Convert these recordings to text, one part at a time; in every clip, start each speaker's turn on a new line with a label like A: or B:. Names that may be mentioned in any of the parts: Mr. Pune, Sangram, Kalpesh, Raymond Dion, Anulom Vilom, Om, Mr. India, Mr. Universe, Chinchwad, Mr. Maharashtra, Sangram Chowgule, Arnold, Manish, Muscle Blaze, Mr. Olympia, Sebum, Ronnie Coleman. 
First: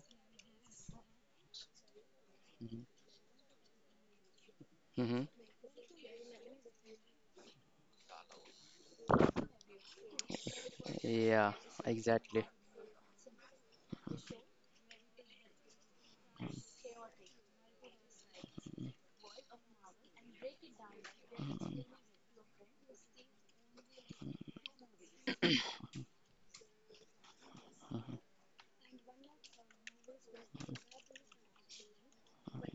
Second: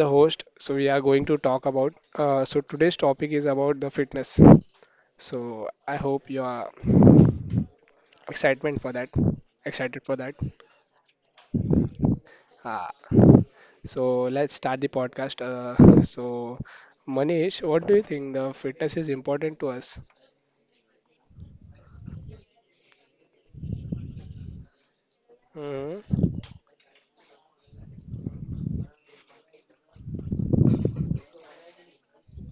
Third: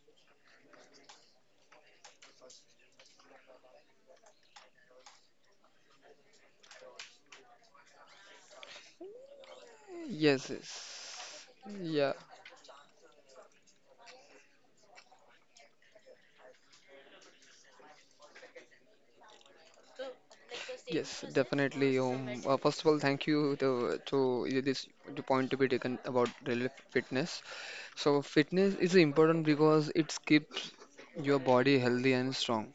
A: a host, so we are going to talk about. So
B: Mm-hmm.
A: today's topic is about the fitness.
B: Mm-hmm.
A: So I hope you are excitement for that. Excited
C: Yes,
A: for that.
C: yes,
B: Yeah,
C: yeah,
B: exactly.
A: Ah. So let's start the podcast. So Manish, what do you think the fitness is important to us?
C: yes, definitely, Om. First of all, thank you to, this the point to be taken about
A: Hmm.
C: daily fitness. So fitness is important because it keeps your body healthy and strong.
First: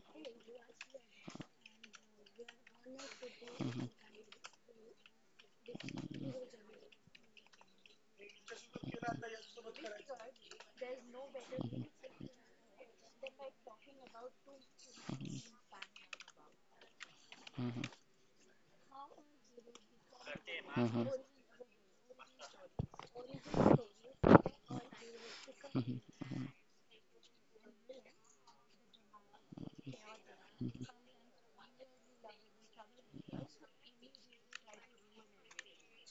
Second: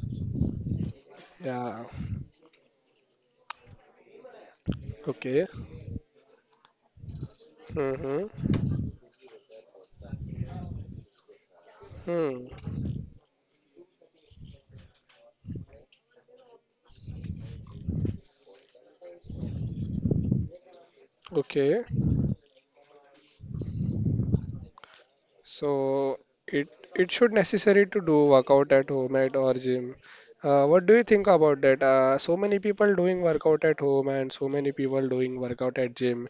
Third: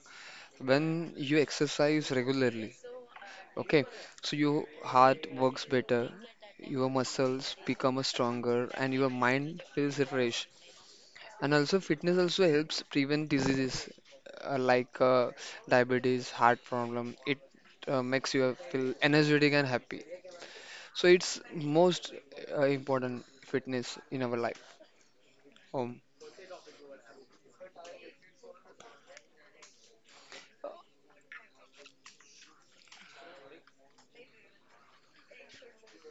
C: When you
A: Yeah.
C: exercise regularly, okay, so your heart
A: Okay.
C: works better, your muscles become
A: Mm-hmm.
C: stronger, and your mind feels refreshed. And also, fitness
A: Hmm.
C: also helps prevent diseases uh, like uh, diabetes, heart problem. It
B: Mm-hmm.
C: uh, makes you feel energetic and happy.
B: Mm-hmm.
C: So it's
A: Okay,
C: most important fitness in our life.
A: so
C: Um,
A: it it should necessary to do workout at home at or gym. What do you think about that? So many people doing workout at home and so many people doing workout at gym.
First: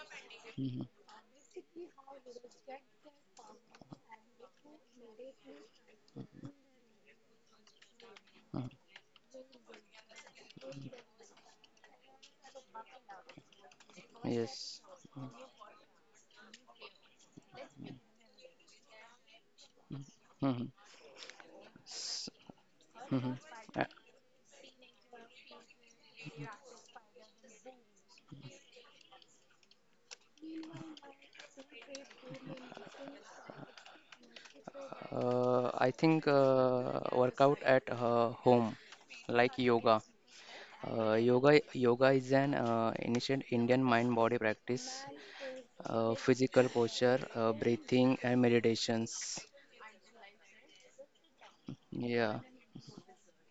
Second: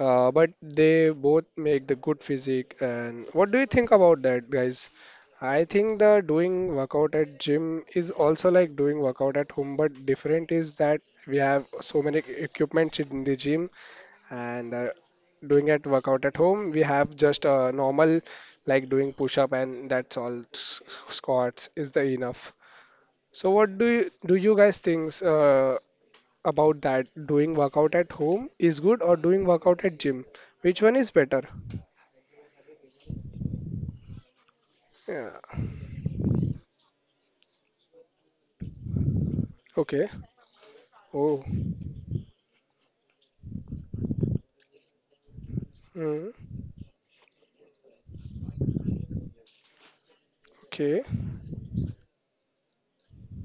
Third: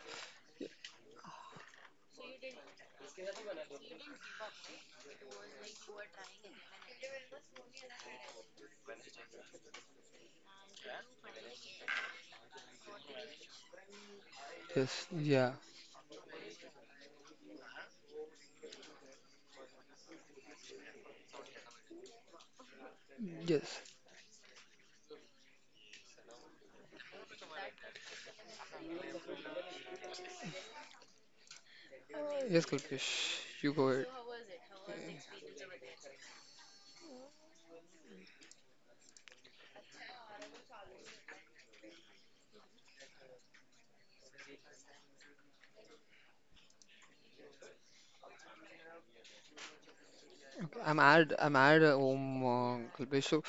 A: But
B: Mm-hmm.
A: they both make the good physique. And what do you think about that, guys? I think the doing workout at gym is also
B: Hmm.
A: like doing workout at home, but different is that we have so many equipments in the gym
B: Yes.
A: and
C: yes, yeah,
A: doing at workout at home we have just a normal like doing push up and that's all
B: Mm-hmm.
A: Squats is the enough.
B: Mm-hmm.
A: So
C: yes,
A: what do you guys think about that doing workout at home is good or doing workout at gym, which one is better?
C: yes, Kalpesh, you go ahead.
A: Yeah.
B: I think workout at home, like yoga.
A: Okay.
B: Uh,
A: Oh.
B: yoga, yoga is an ancient Indian mind-body practice,
A: Mm,
B: physical posture, breathing, and meditations.
C: I'm
A: okay.
C: add I'm add
B: Yeah.
C: Gulbey. So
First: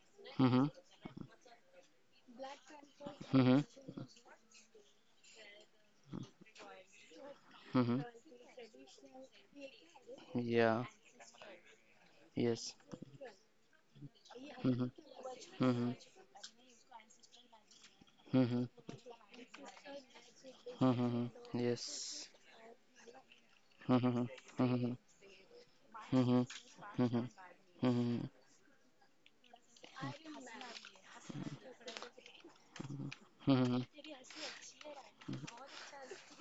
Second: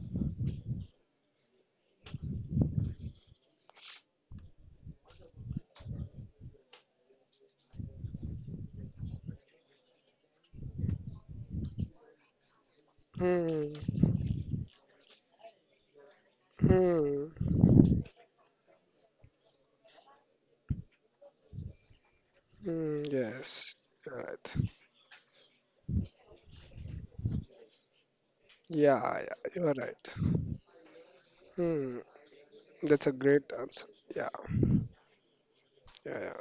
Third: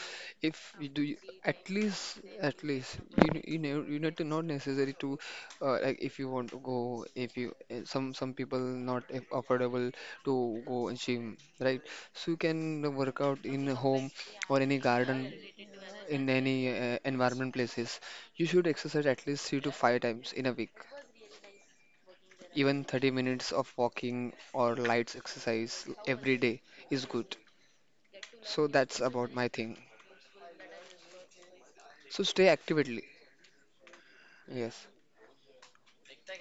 C: if
B: Mm-hmm.
C: at least you
B: Mm-hmm.
C: know you need to not necessary to like if you want to go if you
B: Mm-hmm.
C: some people not affordable to go
B: Yeah.
C: in gym, right? So you
B: Yes.
C: can work out in a
A: Hmm.
C: home or any
B: Mm-hmm.
C: garden
B: Mm-hmm.
C: in any
A: Hmm.
C: environment places. You
B: Mm-hmm.
C: should exercise at least three to five times in a week,
B: Mhm. Yes.
C: even
A: Hmm.
C: 30 minutes of
A: Yes.
B: Mhm.
C: walking
A: Right.
C: or
B: Mhm.
C: light exercise every
B: Mhm.
C: day is
B: Mhm.
C: good.
B: Mhm.
C: So that's
A: Yeah,
C: about my
A: yeah, you are
C: thing.
A: right. Hmm.
C: So stay actively.
A: That's a great
B: Mhm.
A: answer. Yeah.
C: Yes.
A: Yeah, yeah.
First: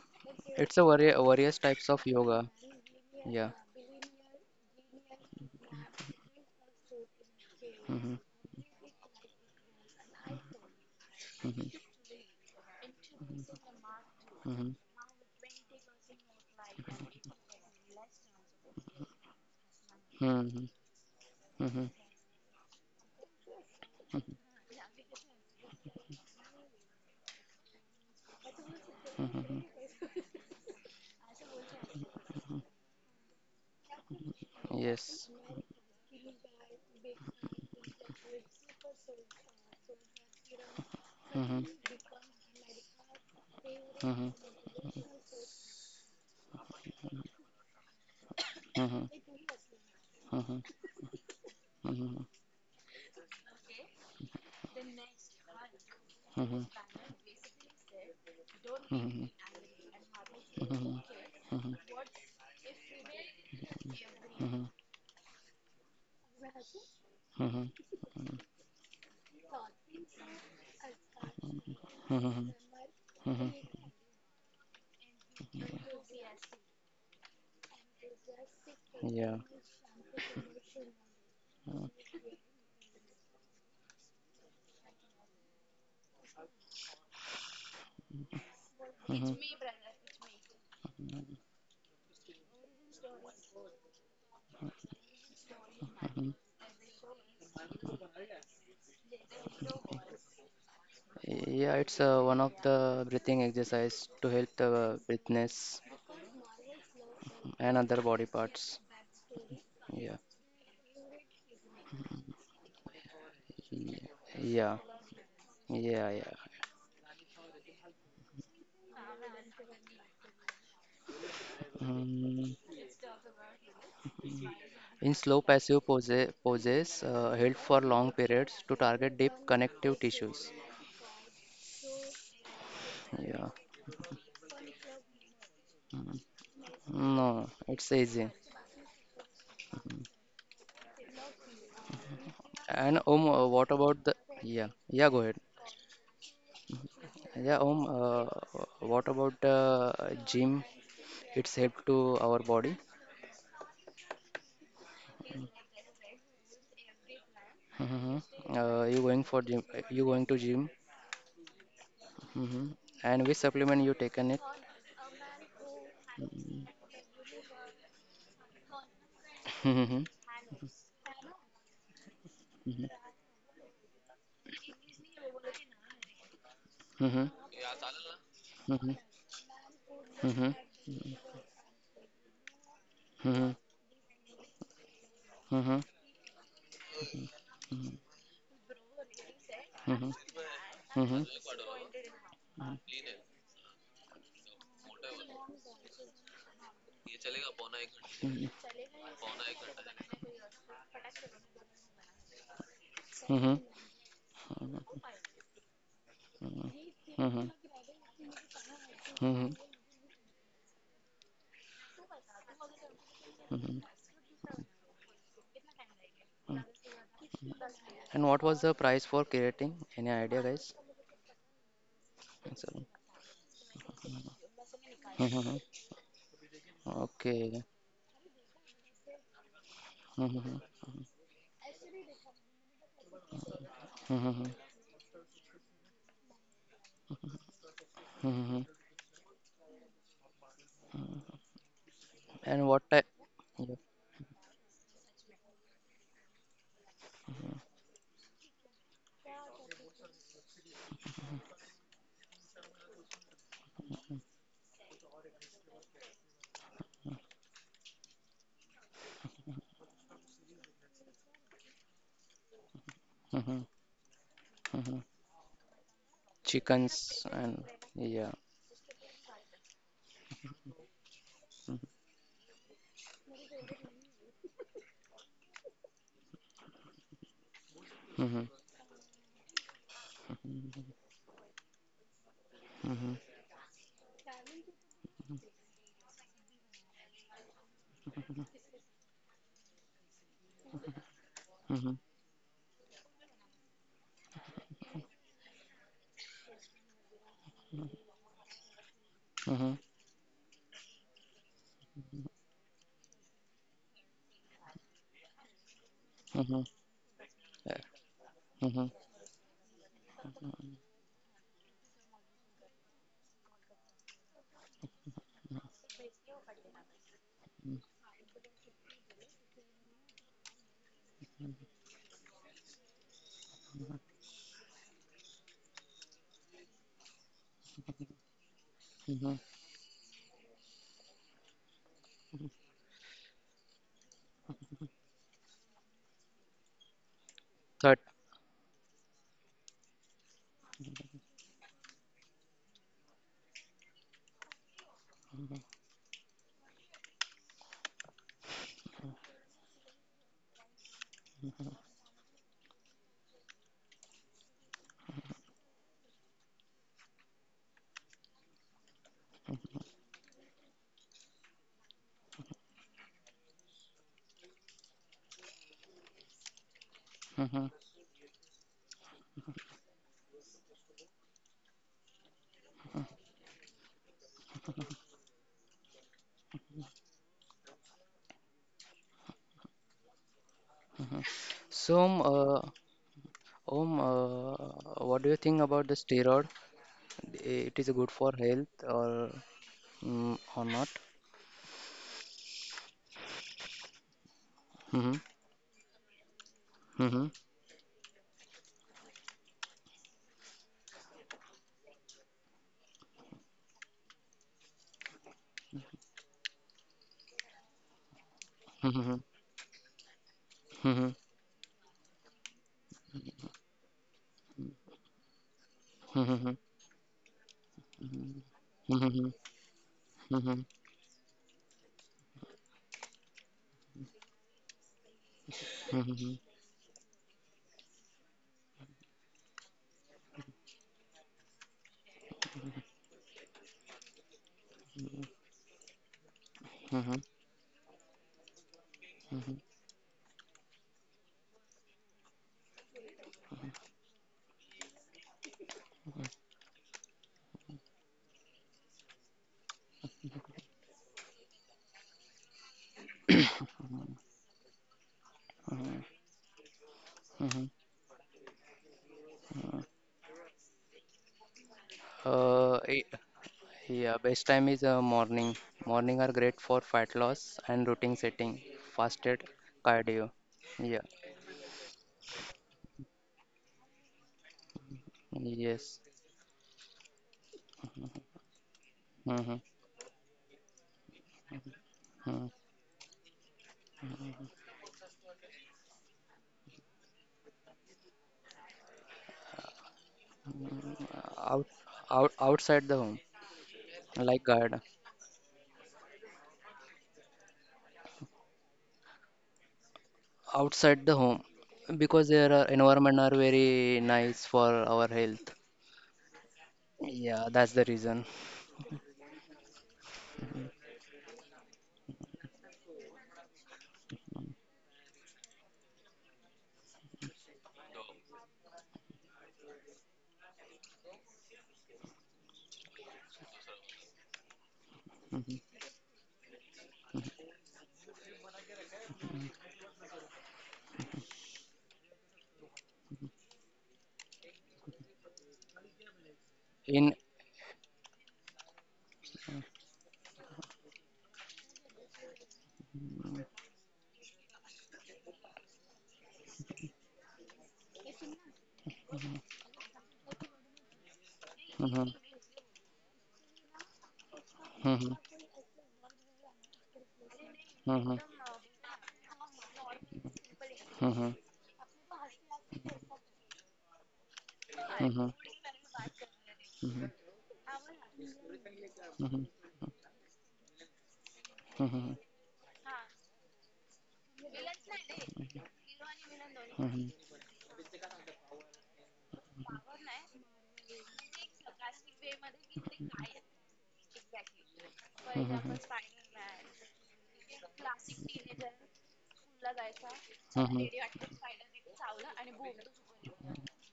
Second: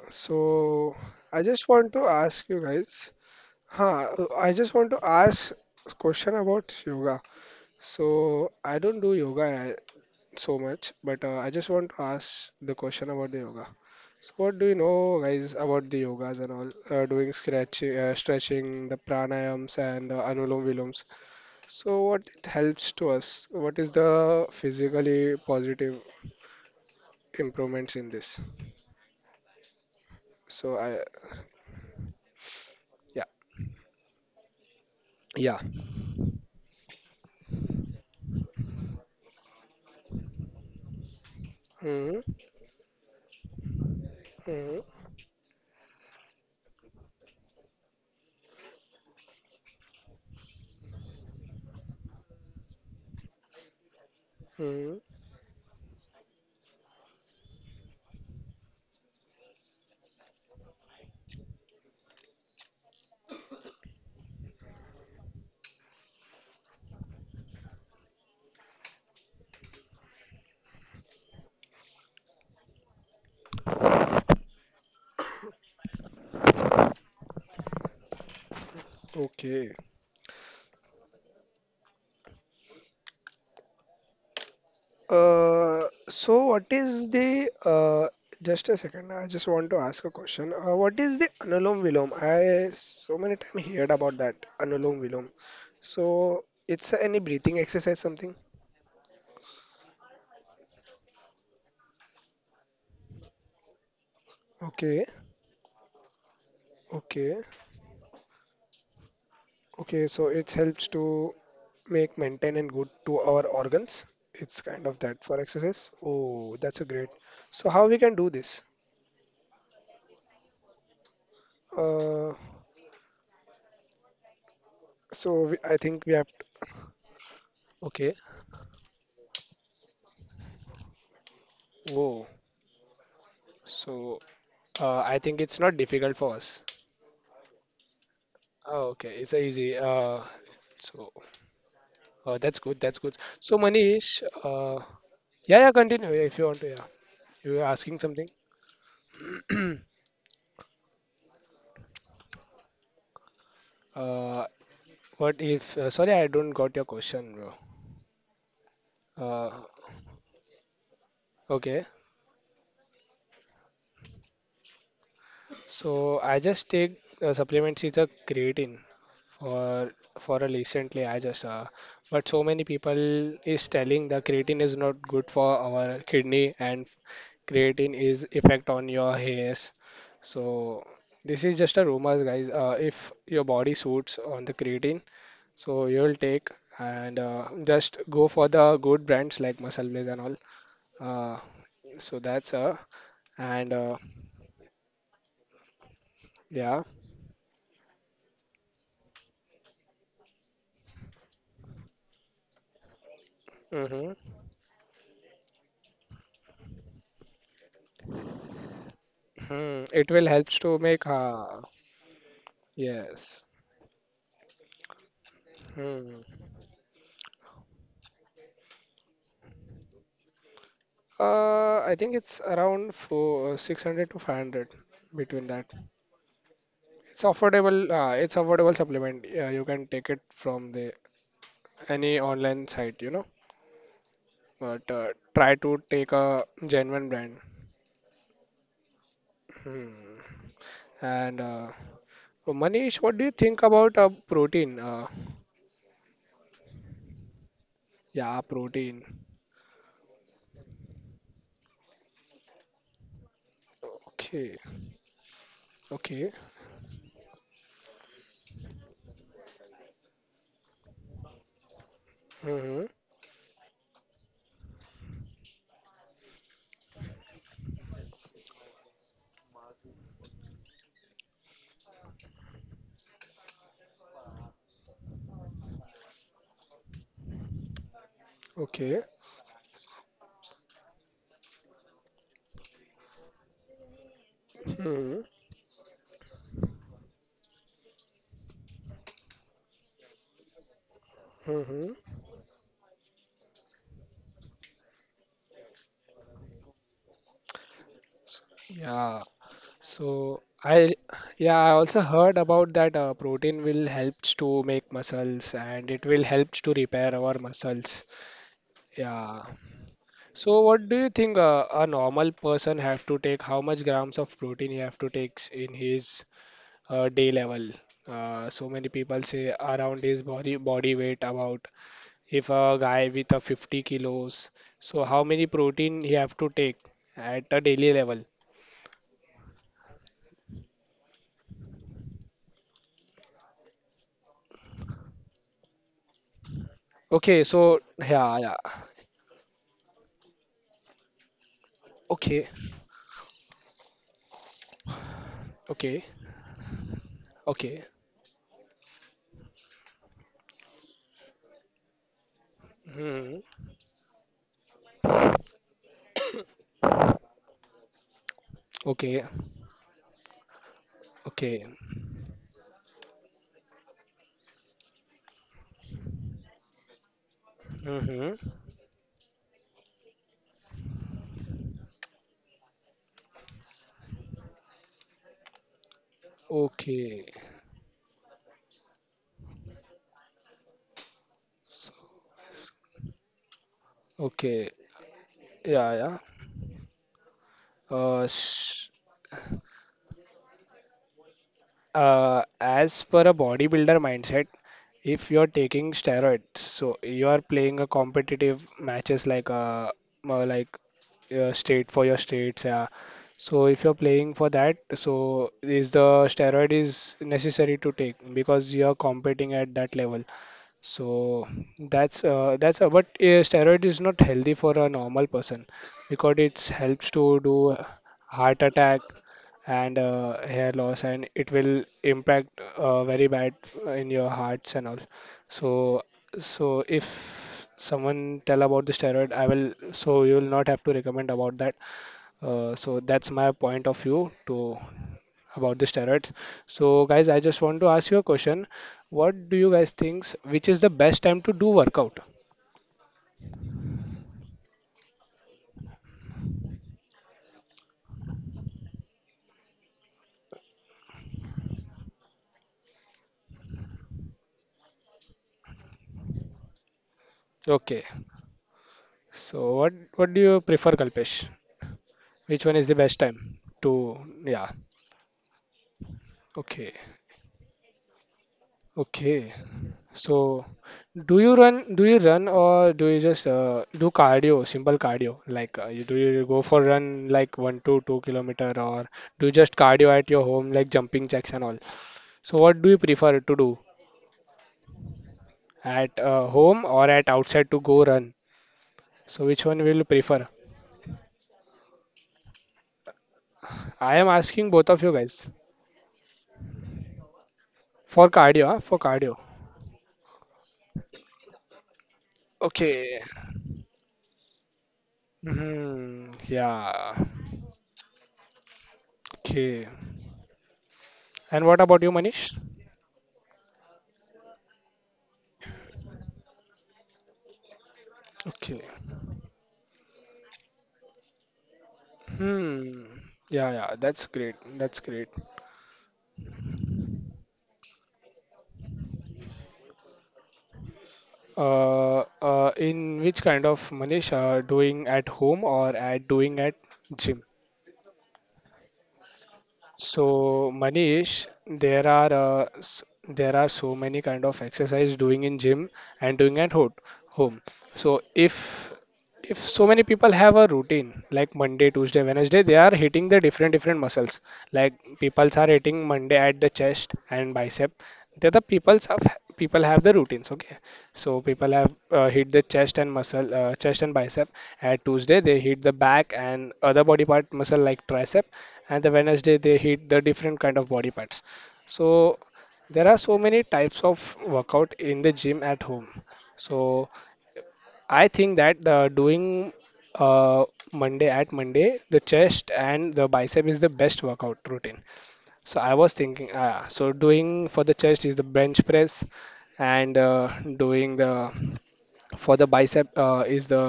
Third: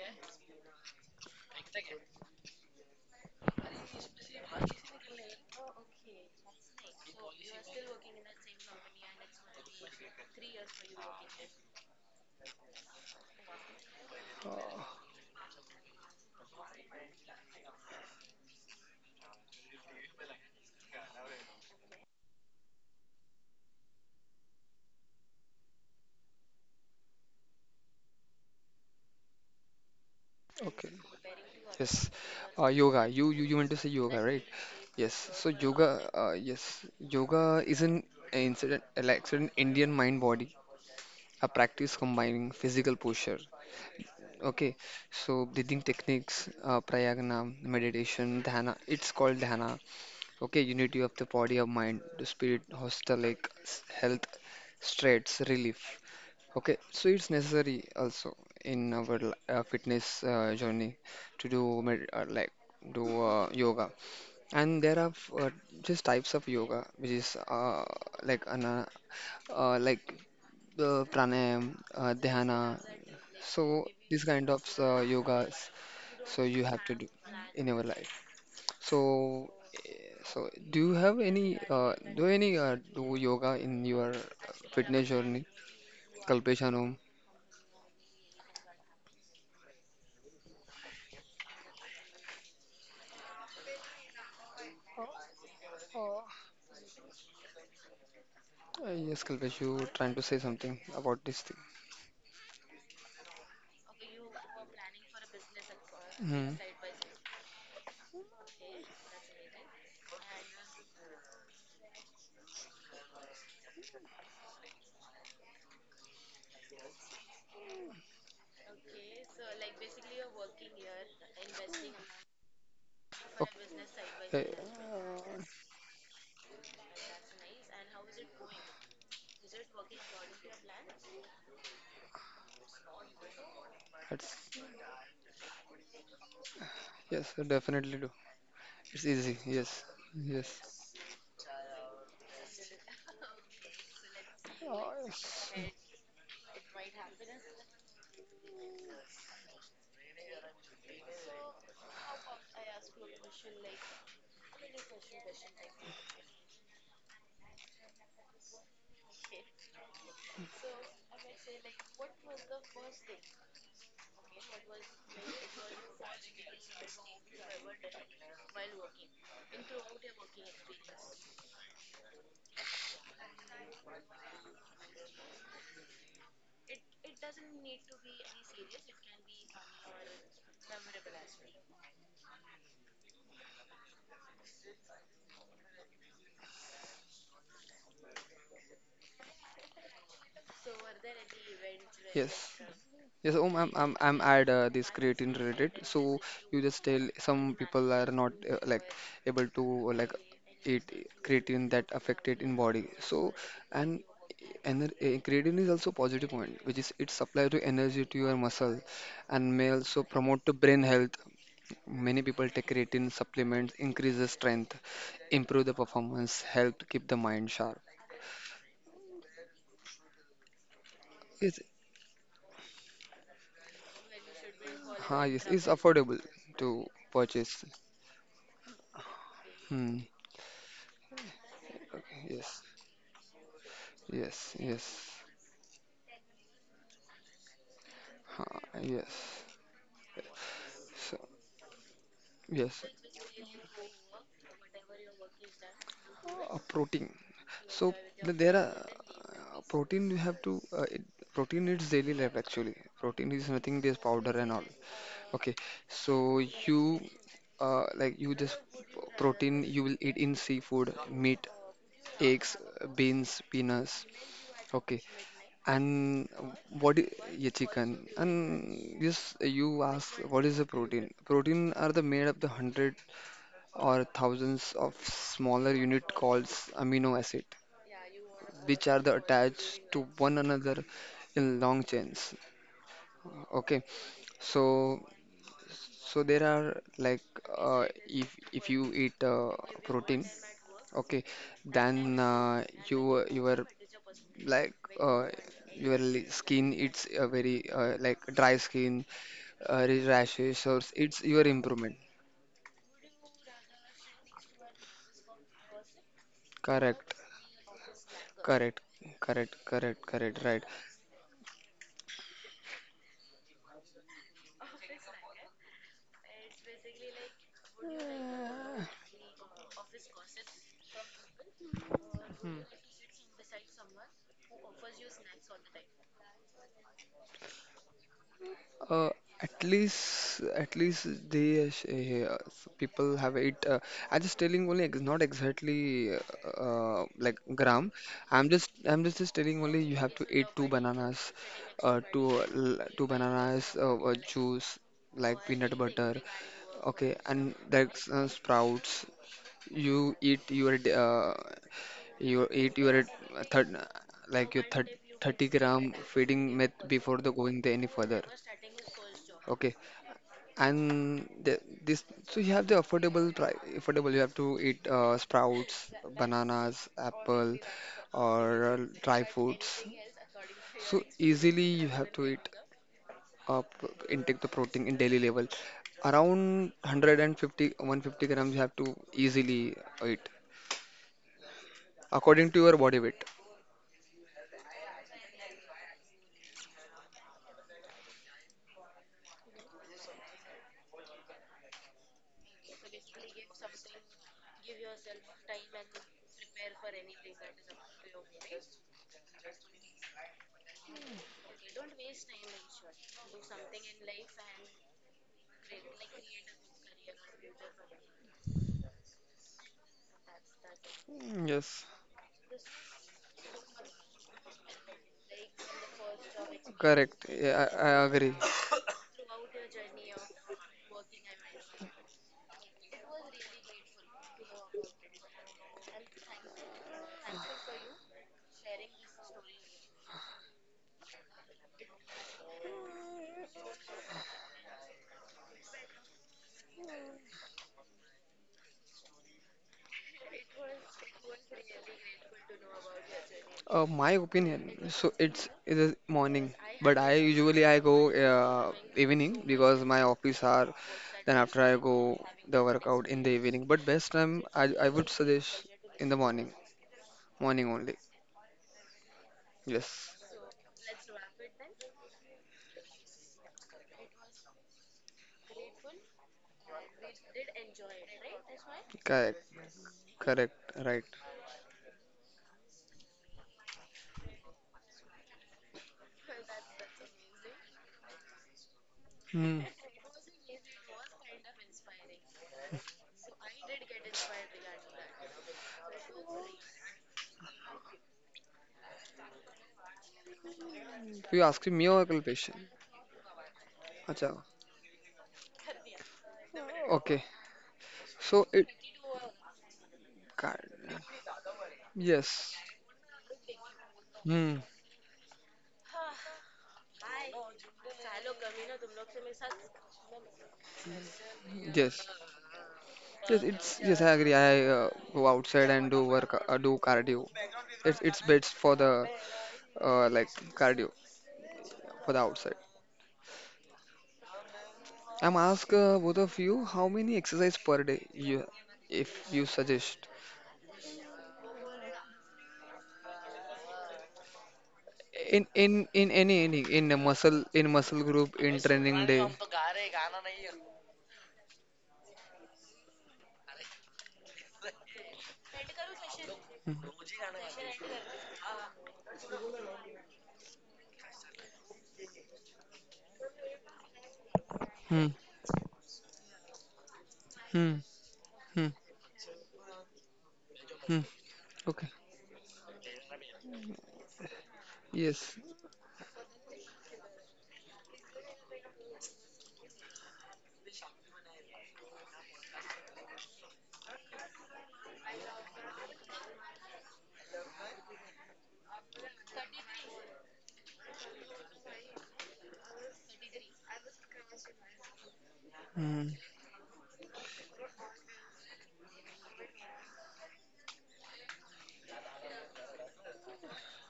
B: It's a
A: So I
B: various
A: just
B: types
A: want to
B: of yoga.
A: ask you guys.
B: Yeah.
A: Huh. I just want to ask a question about yoga.
B: Mhm.
A: So I don't do yoga so much, but I
B: Mhm.
A: just want to ask the question about the yoga. So what do
B: Mhm.
A: you
C: Uh,
A: know, guys, about the yogas and all doing stretching, the pranayams and anulom
B: Mhm.
A: viloms.
B: Mhm.
A: So what it helps to us? What is the physically positive improvements in this?
B: Mhm.
A: So
C: okay.
A: I
C: Yes. Yoga.
A: Yeah,
C: You meant to say yoga, right? Yes.
B: Yes.
C: So
A: yeah.
C: yoga. Yes. Yoga is an incident, like an Indian mind body, a
B: Mhm.
C: practice
A: Hmm.
C: combining physical posture.
B: Mhm.
C: Okay. So breathing techniques, pranayama, meditation, dhyana.
B: Mhm.
C: It's called dhyana.
B: Mhm.
C: Okay. Unity of the body of mind,
B: Mhm. Mhm.
C: the spirit, hostel like health,
A: Hmm.
C: straits, relief.
B: Mhm.
C: Okay, so it's necessary also in
B: Mhm.
C: our
B: Mhm.
C: fitness journey to do
B: Mhm.
C: med like do yoga, and there are just types of yoga, which is
B: Mhm.
C: like ana like the pranayam,
B: Mhm.
C: dhyana.
B: Mhm.
C: So these kind of yogas, so you have to do in your life.
B: Yeah.
C: So
A: Okay.
C: eh, so do you have any uh, do any do yoga in your fitness journey,
A: Uh, so what
C: Kalpeshanu?
A: is the Just a second, I just want to ask a question. What is the Anulom Vilom? I so many time heard about that Anulom Vilom.
B: Mhm.
A: So it's any breathing exercise something?
C: Yes, Kalpesh, you were trying to say something about this thing.
B: Yeah, it's one of the breathing exercise to help the
A: Okay,
B: breathness
C: Hmm.
A: okay,
B: and other body parts.
A: okay.
B: Yeah,
A: So it helps to make maintain and good to our organs. It's
B: yeah,
A: kind of that for
B: yeah,
A: exercise.
B: yeah, yeah.
A: Oh, that's a great. So how we can do this? Uh,
B: Mm,
C: Okay.
B: in
A: so
B: slow
A: we, I
B: passive
A: think we have to,
B: poses, held for long
A: okay.
B: periods to target deep connective tissues.
A: Whoa.
B: Yeah.
A: So
C: It's,
A: Uh, I think it's not difficult
B: Mm.
A: for us.
C: yes, I
B: No, it's
C: definitely do.
B: easy.
A: Oh,
C: It's
A: okay, it's
C: easy.
A: a easy.
C: Yes. Yes.
A: So that's good. That's
B: And
A: good.
B: Om,
A: So
B: what about the?
A: Manish,
B: Yeah,
C: Uh,
B: yeah. Go ahead.
C: yes.
A: yeah, yeah, continue. Yeah, if you want to. Yeah, you
B: Yeah,
A: were
B: Om.
A: asking something.
B: What about the gym? It's help to our body.
A: Uh, what if? Sorry, I don't got your question, bro.
B: Mm-hmm. You going for
A: Uh,
B: gym? You going to gym?
A: okay.
B: Mm-hmm. And which supplement you taken it?
A: So I
B: Mm-hmm.
A: just take supplements is a creatine for
B: Mm-hmm.
A: for a recently. I just But so many people is telling the creatine is not good for our kidney and
B: Mm-hmm.
A: creatine is effect
B: Mm-hmm.
A: on your hairs.
B: Mm-hmm. Mm-hmm.
A: So this is just a rumors, guys. If your
B: Mm-hmm.
A: body suits on the creatine,
B: Mm-hmm.
A: so you'll take and
B: Mm-hmm.
A: just go for the good brands like Muscle
B: Mm-hmm.
A: Blaze and all.
B: Mm-hmm. Mm-hmm. Mm-hmm.
A: Uh,
C: Yes.
A: that's
C: Yes, I'm
A: and
C: I'm I'm at this creatine related. So you
A: yeah,
C: just tell some people are not like able to like eat creatine that affected in body. So and
A: mm-hmm.
C: creatine is also positive point, which is it supply to energy to your muscle, and may
A: Hmm.
C: also
A: It will
C: promote to
A: helps to
C: brain
A: make
C: health. Many people take creatine
A: yes.
C: supplements, increase the strength, improve the
A: Hmm.
C: performance, help to keep the mind sharp.
B: And what was the price for creatine? Any idea, guys?
C: Yes,
A: I think it's
B: Sorry.
A: around four, 600 to 500 between
C: yes,
B: Mm-hmm.
C: it's
A: that.
C: affordable to
A: It's
C: purchase.
B: Okay.
A: affordable. It's affordable supplement. Yeah, you can
C: Hmm.
A: take it
B: Mm-hmm.
A: from the any
C: Okay, yes.
A: online site,
B: Mm-hmm.
C: Yes,
A: but
C: yes,
A: try to take a genuine brand.
C: ha,
B: Mm-hmm.
C: yes.
A: Hmm.
C: So,
A: And oh,
B: And what
C: yes,
A: Manish,
B: type?
A: what do you think
B: Yeah.
A: about protein?
C: a protein. So
A: Yeah,
C: there are
A: protein.
C: protein you have to protein is daily life actually. Protein is nothing just powder and
A: Okay,
C: all. Okay,
A: okay.
C: so you just protein you will eat in seafood, meat, eggs,
A: Hmm.
C: beans,
B: Mm-hmm.
C: peanuts.
B: Mm-hmm.
C: Okay, and what is
B: Chickens
C: yeah,
B: and
C: chicken?
B: yeah.
C: And this you ask, what is the protein? Protein are the made up the hundred or thousands of smaller unit called amino acid,
B: Mm-hmm.
C: which are
A: Okay.
C: the attached to one another in long chains,
B: Mm-hmm.
C: okay. So
A: Hmm.
C: so there are, like, if you eat protein, okay,
B: Mm-hmm.
A: Hmm.
C: then you your like uh, your skin it's a very like dry skin,
A: Yeah.
B: Mm-hmm.
A: So
C: rashes or
A: I,
C: it's your
A: yeah, I
C: improvement.
A: also heard about that protein will helps to make muscles and it will
B: Mm-hmm. Mm-hmm.
A: helps to
C: correct
A: repair our
B: Yeah.
A: muscles.
C: correct
B: Mm-hmm.
A: Yeah.
C: correct correct correct right.
A: So what do you think a normal person have to take? How much grams of protein he have to take in his day level?
B: Mm-hmm.
A: So many people say around his body weight about, if a guy with a 50 kilos, so how many protein he have to take at a daily level?
C: Uh,
B: Mm-hmm.
C: at least they people have it. I'm just telling only, not exactly like
A: Okay, so
C: gram.
B: Third.
A: yeah,
C: I'm
A: yeah.
C: just, I'm just, just telling only you have to eat two bananas,
A: Okay,
C: two bananas, juice like peanut
A: okay,
C: butter. Okay, and
A: okay.
C: that's sprouts. You eat your d- uh, you eat your
A: Hmm.
C: third, like your thir 30-gram feeding meth before the going the any further.
A: Okay,
C: Okay, and
A: okay.
C: this, so you have the affordable price. Affordable, you have to eat sprouts, bananas, apple,
B: Mm-hmm.
A: Mm-hmm.
C: or dry fruits. So easily you have to eat intake the protein in daily level. Around one hundred
A: Okay,
C: and fifty, 150 grams you have to easily eat
B: So,
C: according to your body weight.
B: Om,
A: okay.
B: what do you think about the
A: Yeah, yeah.
B: steroid? It is good
A: Uh,
B: for health
A: s-
B: or not?
A: As per a bodybuilder mindset,
B: Mm-hmm.
A: if you're taking steroids, so
B: Mm-hmm.
A: you are playing a competitive matches like more like state for your states, yeah. So if you're playing for that, so is the steroid is necessary to take because you're
B: Mm-hmm.
A: competing at that level.
B: Mm-hmm.
A: So
C: Yes.
A: that's but steroid is not healthy for a normal person
B: Mm-hmm.
A: because
B: Mm-hmm.
A: it
C: Correct.
A: helps to
C: Yeah,
A: do
C: I, I agree.
A: heart
B: Mm-hmm.
A: attack
B: Mm-hmm.
A: and
B: Mm-hmm.
A: hair loss, and it will impact very bad in your hearts and all.
B: Mm-hmm.
A: so
B: Mm-hmm.
A: so if someone tell about the steroid, I will, so you will not have to recommend about that. So that's my point of view to about the steroids.
B: Mm-hmm.
A: So guys, I just want to ask you a question.
B: Mm-hmm.
A: What do you guys think which is the best time to do workout?
C: My opinion. So it is morning, but I usually I go evening because my office are. Then after I go the workout in the evening. But best time I would suggest in the morning.
B: Mm-hmm. Mm-hmm.
C: Morning only.
A: Okay, so what
C: Yes.
A: what do you prefer, Kalpesh? Which one
B: Uh,
A: is the
B: i-
A: best time to?
B: Yeah, best time
A: Yeah.
B: is morning. Morning are great for
A: Okay.
B: fat loss and routine setting,
A: Okay.
B: fasted
C: Correct.
B: cardio.
C: Correct.
A: So,
C: Right.
B: Yeah.
A: do you run? Do you run, or do you just do cardio? Simple cardio, like
B: Yes.
A: do you go for run like 1 to 2 kilometer, or do you
B: Mm-hmm.
C: Hmm.
A: just cardio at your home, like jumping jacks and all?
B: Mm.
A: So, what do you prefer to do at home or at outside to go run? So, which one will you prefer?
C: You
B: Out,
C: asking me or Kalpesh?
B: outside the home,
A: I am
C: Acha.
B: like
A: asking
B: garden.
A: both of you guys
C: Okay.
A: for
C: So
A: cardio.
C: it.
A: Huh? For cardio.
B: Outside the home, because their
C: Yes.
B: environment
A: Okay.
B: are very nice
C: Hmm.
B: for our health.
A: Hmm. Yeah.
B: Yeah, that's the reason.
A: Okay. And what about
C: Yes.
A: you, Manish?
C: Yes, it's yes, I agree. I go outside and do cardio. It's best for
A: Okay.
C: the uh, like cardio for the outside.
A: Hmm. Yeah, yeah, that's great. That's great.
C: I'm
B: Mhm.
C: ask both of you how many exercise per day you if you suggest
A: In which kind of, Manish, doing at
C: in
A: home
C: in
A: or
C: in
A: at
C: any
A: doing
C: any
A: at
C: in a
B: In.
C: muscle
A: gym?
C: in muscle group in training day.
A: So Manish, there are so many kind of exercise doing in gym and doing
C: Hmm.
A: at home. So if so many people have a routine like Monday,
B: Mhm.
A: Tuesday, Wednesday, they are hitting the different different muscles. Like
C: Hmm.
B: Mhm.
A: people are hitting Monday at the chest and
C: Hmm.
A: bicep.
B: Mhm.
A: They're the
C: Hmm.
A: people's have people have the routines. Okay,
C: Hmm.
B: Mhm.
A: so people
C: Okay.
A: have hit the chest and muscle, chest and bicep. At
B: Mhm.
C: Yes.
A: Tuesday they hit the back and
B: Mhm.
A: other body part muscle like tricep, and the
B: Mhm.
A: Wednesday they hit the different kind of body parts.
B: Mhm.
A: So there are so many types of workout in the gym at home. So
B: Mhm.
A: I think that the doing uh, Monday, at Monday the chest and the bicep is the best workout routine. So I
C: Hmm.
A: was thinking, ah, so doing for the chest is the bench press, and
B: Mhm. Mhm.
A: doing the for the bicep is the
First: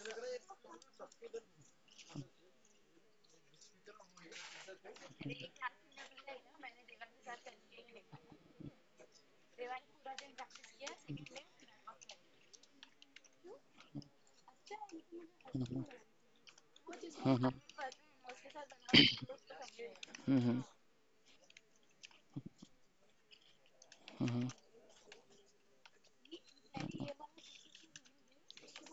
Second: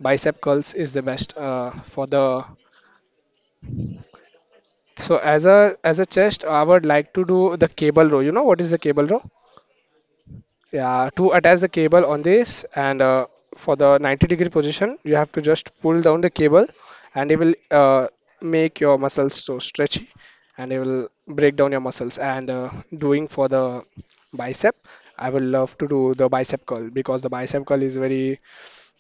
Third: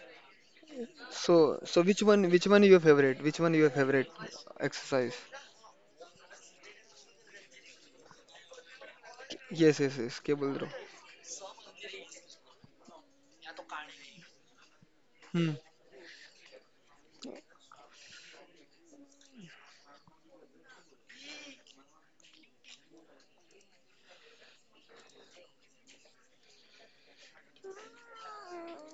A: bicep curls is the best
C: So so which
A: for
C: one
A: the.
C: which one your favorite? Which one your favorite exercise?
A: So as a chest, I would like to do the cable row. You know what is the cable row?
C: Yes. Cable throw.
A: Yeah, to attach the cable on this, and for the 90-degree position, you have to
C: Hmm.
A: just pull down the cable, and it
B: Mhm.
A: will make your muscles so stretchy,
B: Mhm.
A: and it will break down your muscles. And doing for the
B: Mhm.
A: bicep, I will love to do the bicep curl because the bicep curl is very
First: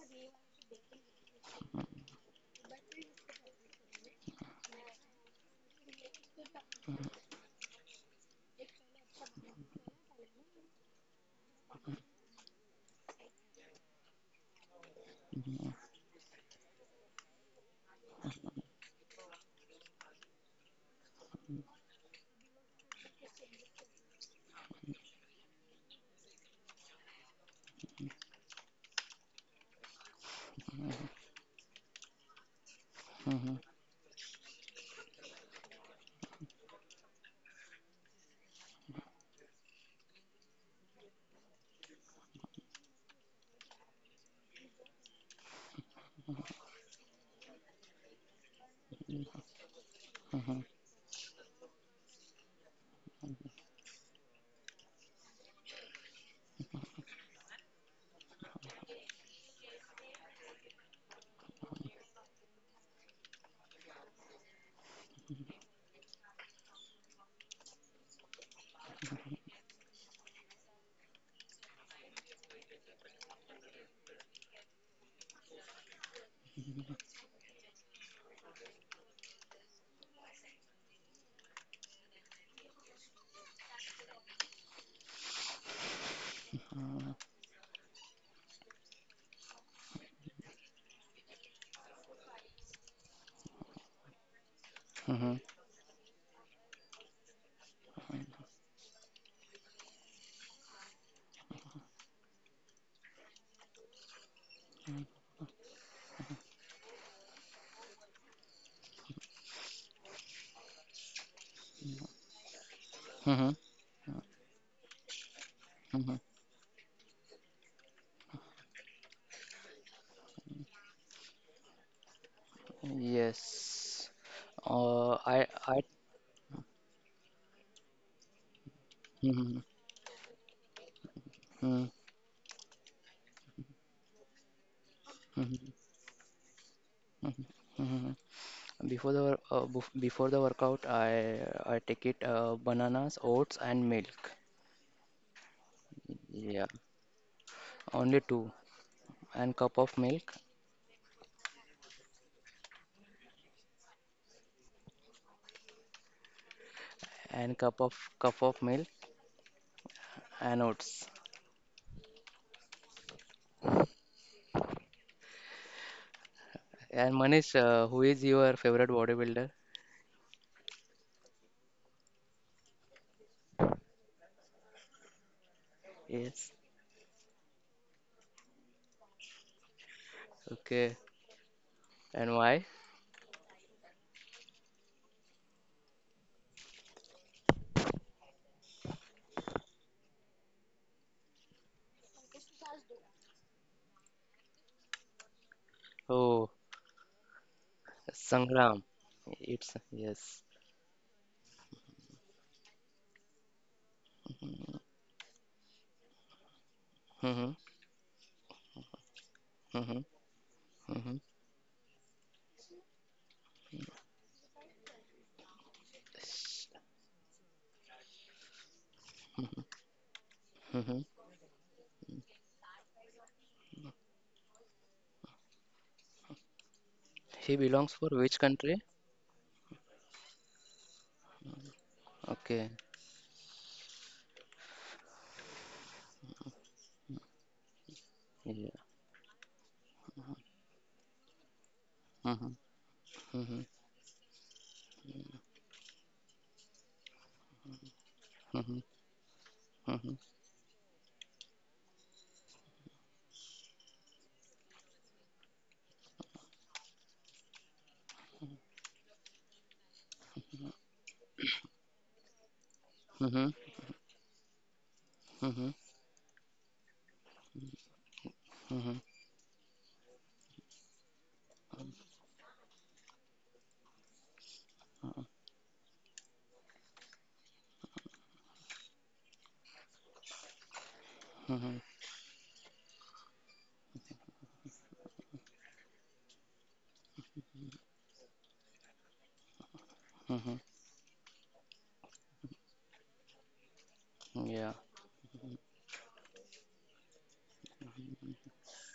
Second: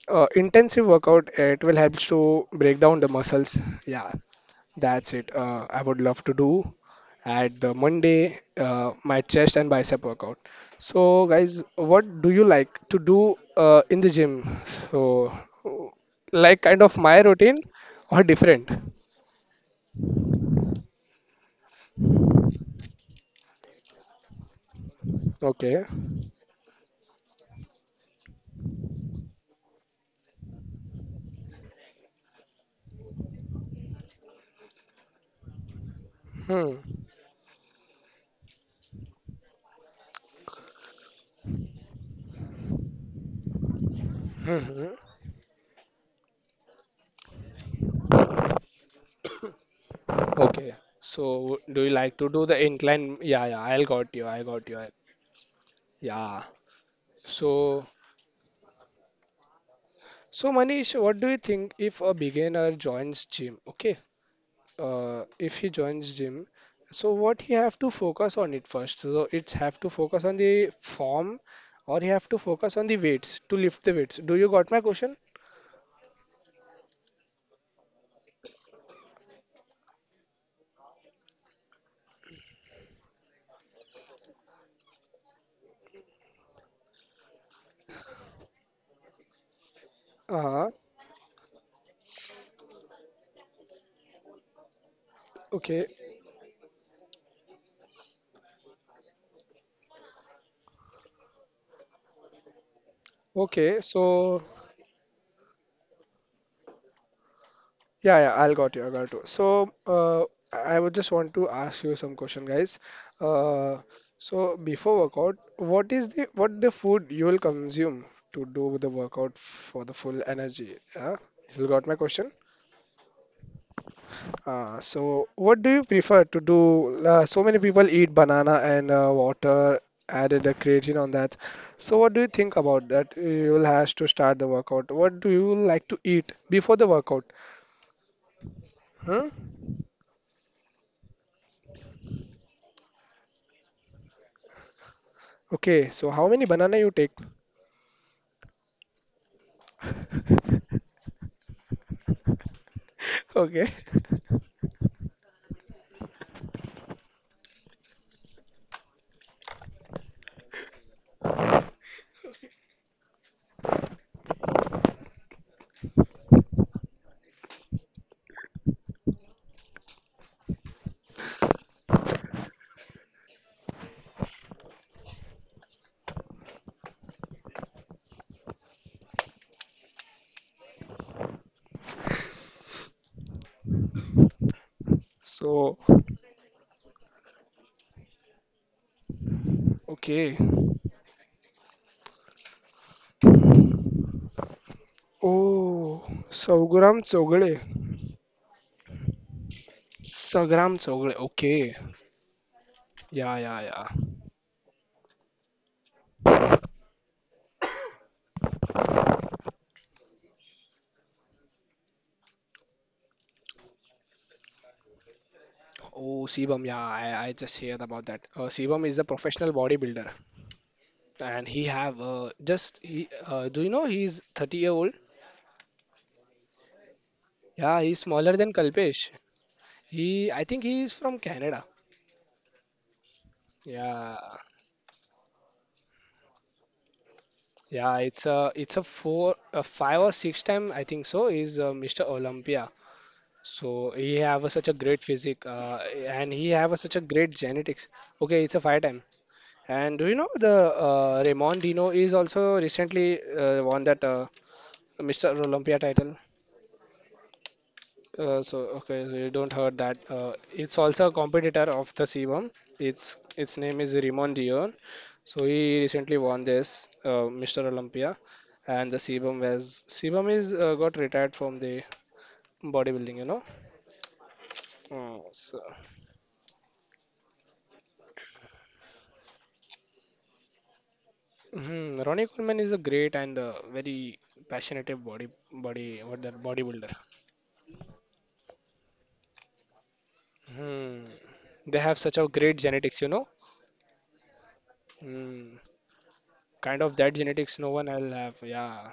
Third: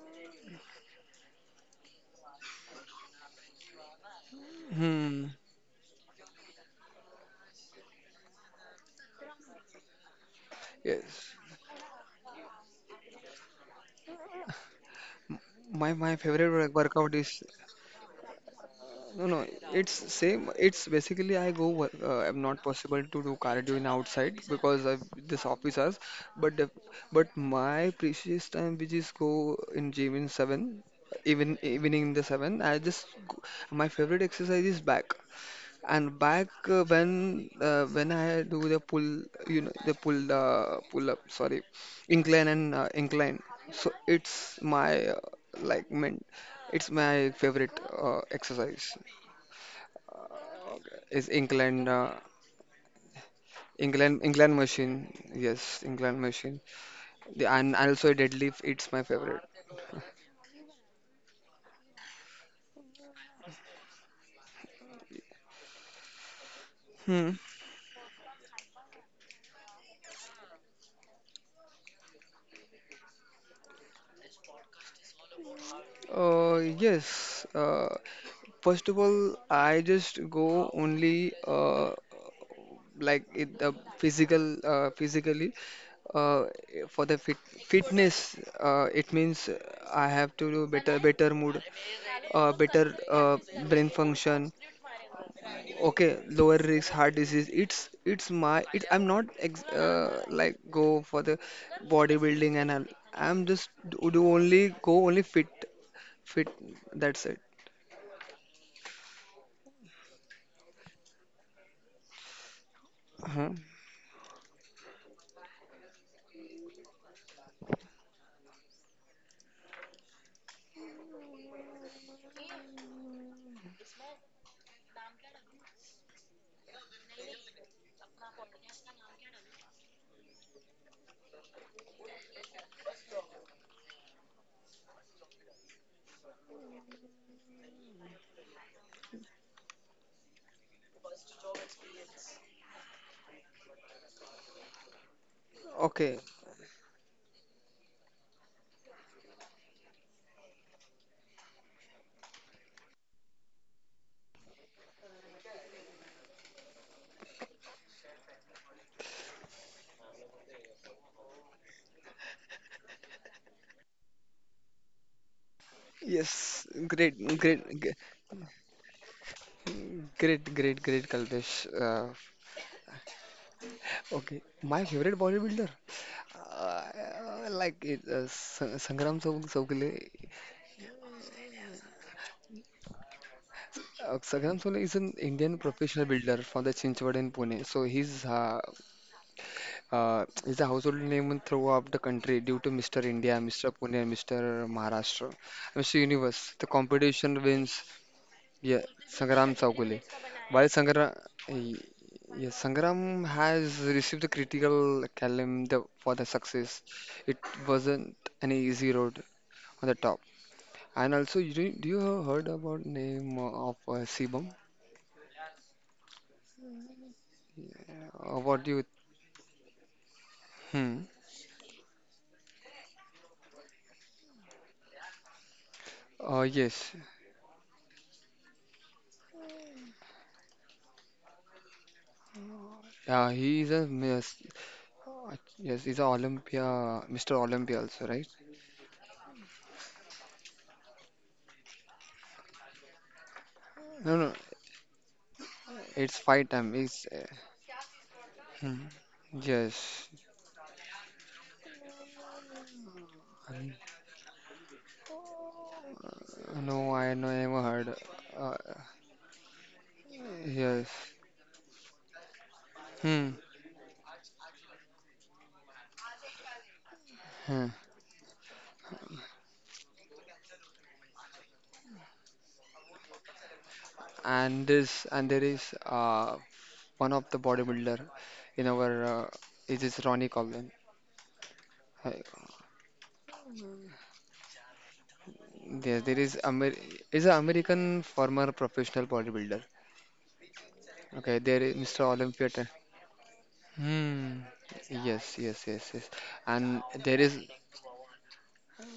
A: intensive workout. It will help to break down the muscles. Yeah, that's
C: Hmm.
A: it. I would love to do at the Monday my chest and bicep workout. So,
C: Yes.
A: guys, what do you like to do in the gym? So, uh,
C: My favorite
A: like kind of
C: workout
A: my
C: is
A: routine or different?
C: no no. It's same. It's basically I go. I'm not possible to do cardio in outside because of this office hours.
A: Okay.
C: But the, but my precious time which is go in gym in seven, even evening in the seven. I just go,
B: Mhm.
C: my favorite exercise is back. And back
A: Hmm.
C: when I do you know, the pull pull up, sorry, incline and incline. So it's my
A: Hmm. Hmm.
C: like meant, it's my favorite exercise.
B: Mhm.
C: Okay.
A: Okay.
C: Is incline
A: So, do you like to do the incline? Yeah, yeah. I
C: incline
A: got you.
C: incline
A: I got
C: machine?
A: you.
C: Yes, incline
A: Yeah.
C: machine. The, and
A: So,
C: also deadlift. It's my favorite.
A: so, Manish, what do you think if a beginner joins gym? Okay, if he joins gym, so
C: Hmm.
A: what he have to focus on it first? So it's have to focus on the form, or he have to focus on the weights, to lift the weights? Do you got my question?
C: Yes. First of all, I just go only. Like it the physical physically uh, for the fit, fitness it means I have to do
A: Uh,
C: better mood, better brain function,
A: okay,
C: okay, lower risk heart disease. It's my it I'm not ex like go for the bodybuilding and all. I'm just
A: okay,
C: do
A: so
C: only go only fit, that's it.
A: yeah, yeah, I'll got you, I got you, so I would just want to ask you some question, guys.
B: Mhm.
C: uh
B: Mhm.
A: uh so before workout, what is
B: Mhm.
A: the what the food you will consume to do the workout for the full energy? Yeah, you got my question?
B: Yes. Uh,
A: So,
B: I,
A: what do
B: I,
A: you prefer to do? So many people eat banana and
B: Mhm.
A: water added a creatine on that.
B: Mhm.
A: So, what do you think about that? You will have to start the workout. What do you
B: Mhm.
A: like to eat before the workout?
B: Mhm. Mhm. Before the
A: Huh?
B: before the workout, I take it bananas, oats, and milk.
A: Okay, so
C: Okay.
A: how many
B: Yeah,
A: banana you take?
B: only two, and cup of milk,
A: Okay,
B: and cup of milk and oats.
C: Yes.
B: And
C: Great.
B: Manish,
C: Great. G-
B: who is your favorite bodybuilder?
C: Great. Great. Great, Kalpesh. Okay, my favorite bodybuilder,
B: Yes.
C: uh, Chowgule.
B: Okay. And why?
C: Sangram Chowgule is an Indian
A: so
C: professional builder from the Chinchwad in Pune. So
A: okay.
C: he's a household name throughout the country due to Mr. India, Mr. Pune, Mr. Maharashtra, Mr.
A: Oh,
B: Oh,
C: Universe. The
A: सौ ग्राम
C: competition
A: Chougale
C: wins. Yeah,
B: Sangram.
C: Sangram
B: It's
C: Chowgule.
B: yes.
C: While
A: Sagram
C: Sangram,
A: Chogle, okay.
C: yeah, Sangram
A: Yeah,
C: has
A: yeah, yeah.
C: received the critical acclaim the, for the success, it
B: Mm-hmm.
C: wasn't an easy road on the
B: Mm-hmm.
C: top. And
B: Mm-hmm.
C: also, do do you have heard about name of Sibam?
A: Oh, Sebum, yeah, I just heard about that.
C: What do you?
A: Sebum is a professional bodybuilder.
B: Mm-hmm.
C: Hmm.
A: And he have do you know he's 30-year-old?
C: Yes.
B: He belongs
A: Yeah,
B: for
A: he's
B: which
A: smaller than
B: country?
A: Kalpesh. He, I think he is from Canada.
B: Okay.
C: Yeah, he is a
A: Yeah,
C: miss- yes, he's a Olympia, Mr. Olympia also,
A: yeah,
C: right?
A: it's a
B: Yeah.
A: it's a four a five or six time, I think so, is Mr.
B: Mm-hmm.
A: Olympia.
B: Mm-hmm.
A: So
C: No,
A: he
C: no,
A: have a, such a great physique,
C: it's
A: and
C: five
A: he
C: time.
A: have a, such
C: It's
A: a great genetics. Okay, it's a
B: Mm-hmm.
C: hmm.
A: five time. And
C: Yes.
B: Mm-hmm.
A: do you know the Raymond Dino is also recently
C: Um,
A: won that Mr. Olympia title?
C: no, I never heard.
A: Uh,
C: Uh,
A: so okay, so you don't heard that. It's
C: Yes.
A: also a competitor of the sebum. Its
C: Hmm.
B: Mm-hmm.
A: its name is Raymond Dion. So he
B: Mm-hmm.
A: recently won this
C: Hmm.
A: Mr. Olympia, and
B: Mm-hmm.
A: the sebum is got retired from the bodybuilding. You know.
C: And this
A: Mm,
C: and there
A: so,
C: is one of the bodybuilder in our it is Ronnie Coleman.
B: Mm-hmm.
A: Mhm,
C: Uh,
A: Ronnie Coleman is a great and very passionate body
C: There, there
A: what
C: is
A: that
C: Amer
A: bodybuilder.
C: is an American former professional bodybuilder.
B: Mm-hmm.
A: Hmm.
C: Okay, there is
A: They have
C: Mr.
A: such a
C: Olympia.
A: great genetics, you know.
C: Hmm.
B: Yeah.
C: Yes,
A: Hmm.
C: yes, yes, yes. And
A: Kind of that
C: there is
A: genetics no one will have. Yeah.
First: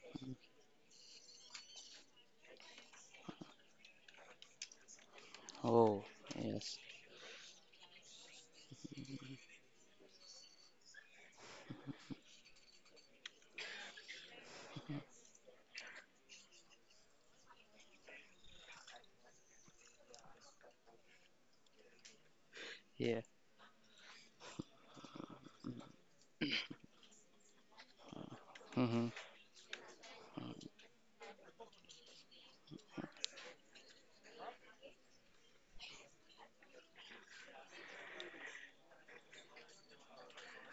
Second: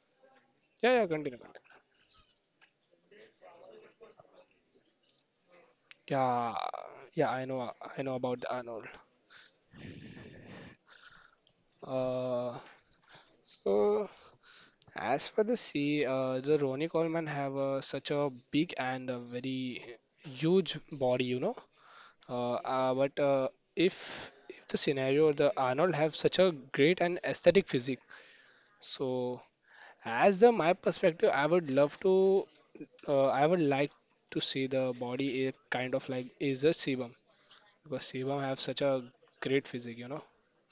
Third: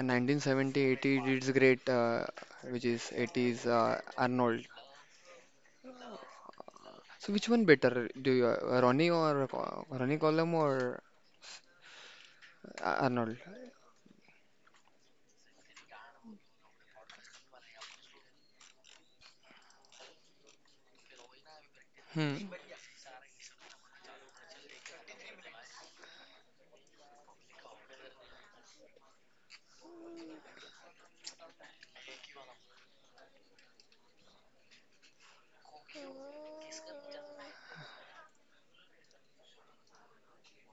C: a 1970
A: Yeah, yeah,
C: 80
A: continue.
C: it's great which is 80s Arnold.
B: Oh,
A: Yeah,
B: yes.
A: yeah,
C: So which one
A: I
C: better
A: know
C: do
A: about
C: you
A: the Arnold.
C: Ronnie or Ronnie Coleman or
A: Uh,
C: Arnold?
A: so as for the sea, the Ronnie Coleman have a, such a big and a very huge body, you know.
C: Hmm.
A: But
B: Yeah.
A: if the scenario the Arnold have such a great and aesthetic physique,
B: Mm-hmm.
A: so as the my perspective, I would love to, I would like to see the body is kind of like is a sebum because sebum have such a great physique, you know.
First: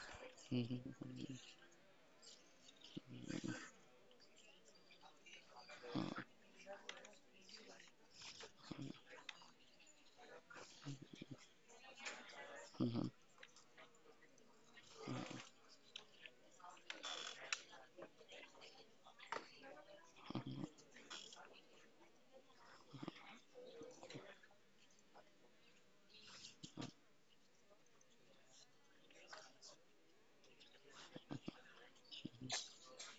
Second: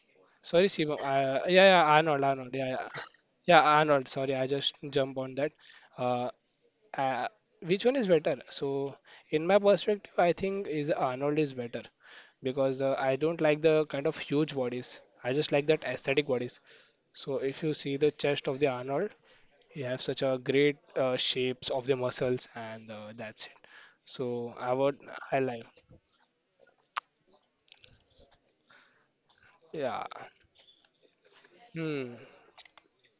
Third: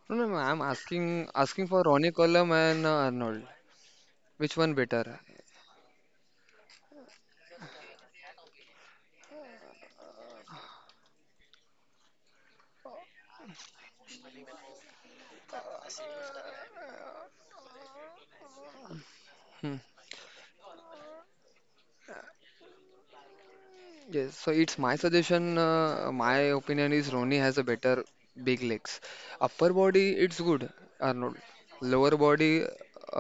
C: No, no, no, I'm
A: Sorry, Shivam.
B: Mm-hmm.
A: Yeah,
C: asking for
A: yeah,
C: Ronnie
A: Arnold.
C: Colam
A: Yeah,
C: and
A: yeah,
C: Arnold.
A: yeah, Arnold. Sorry, I
C: Which one
A: just jump
C: better?
A: on that. Uh, uh, which one is better? So, in my perspective, I think is Arnold is better because
B: Mm-hmm.
A: I don't like the kind of huge bodies. I just like that aesthetic bodies. So, if you see the chest of the Arnold,
C: Hmm.
A: you have such a great shapes of the muscles, and that's it.
C: Yes, so
A: So, I
C: it's my
A: would, I
C: suggestion.
A: like.
C: My opinion is Ronnie has a better big legs. Upper
A: Yeah.
C: body, it's good, Arnold. Lower
A: Hmm.
C: body,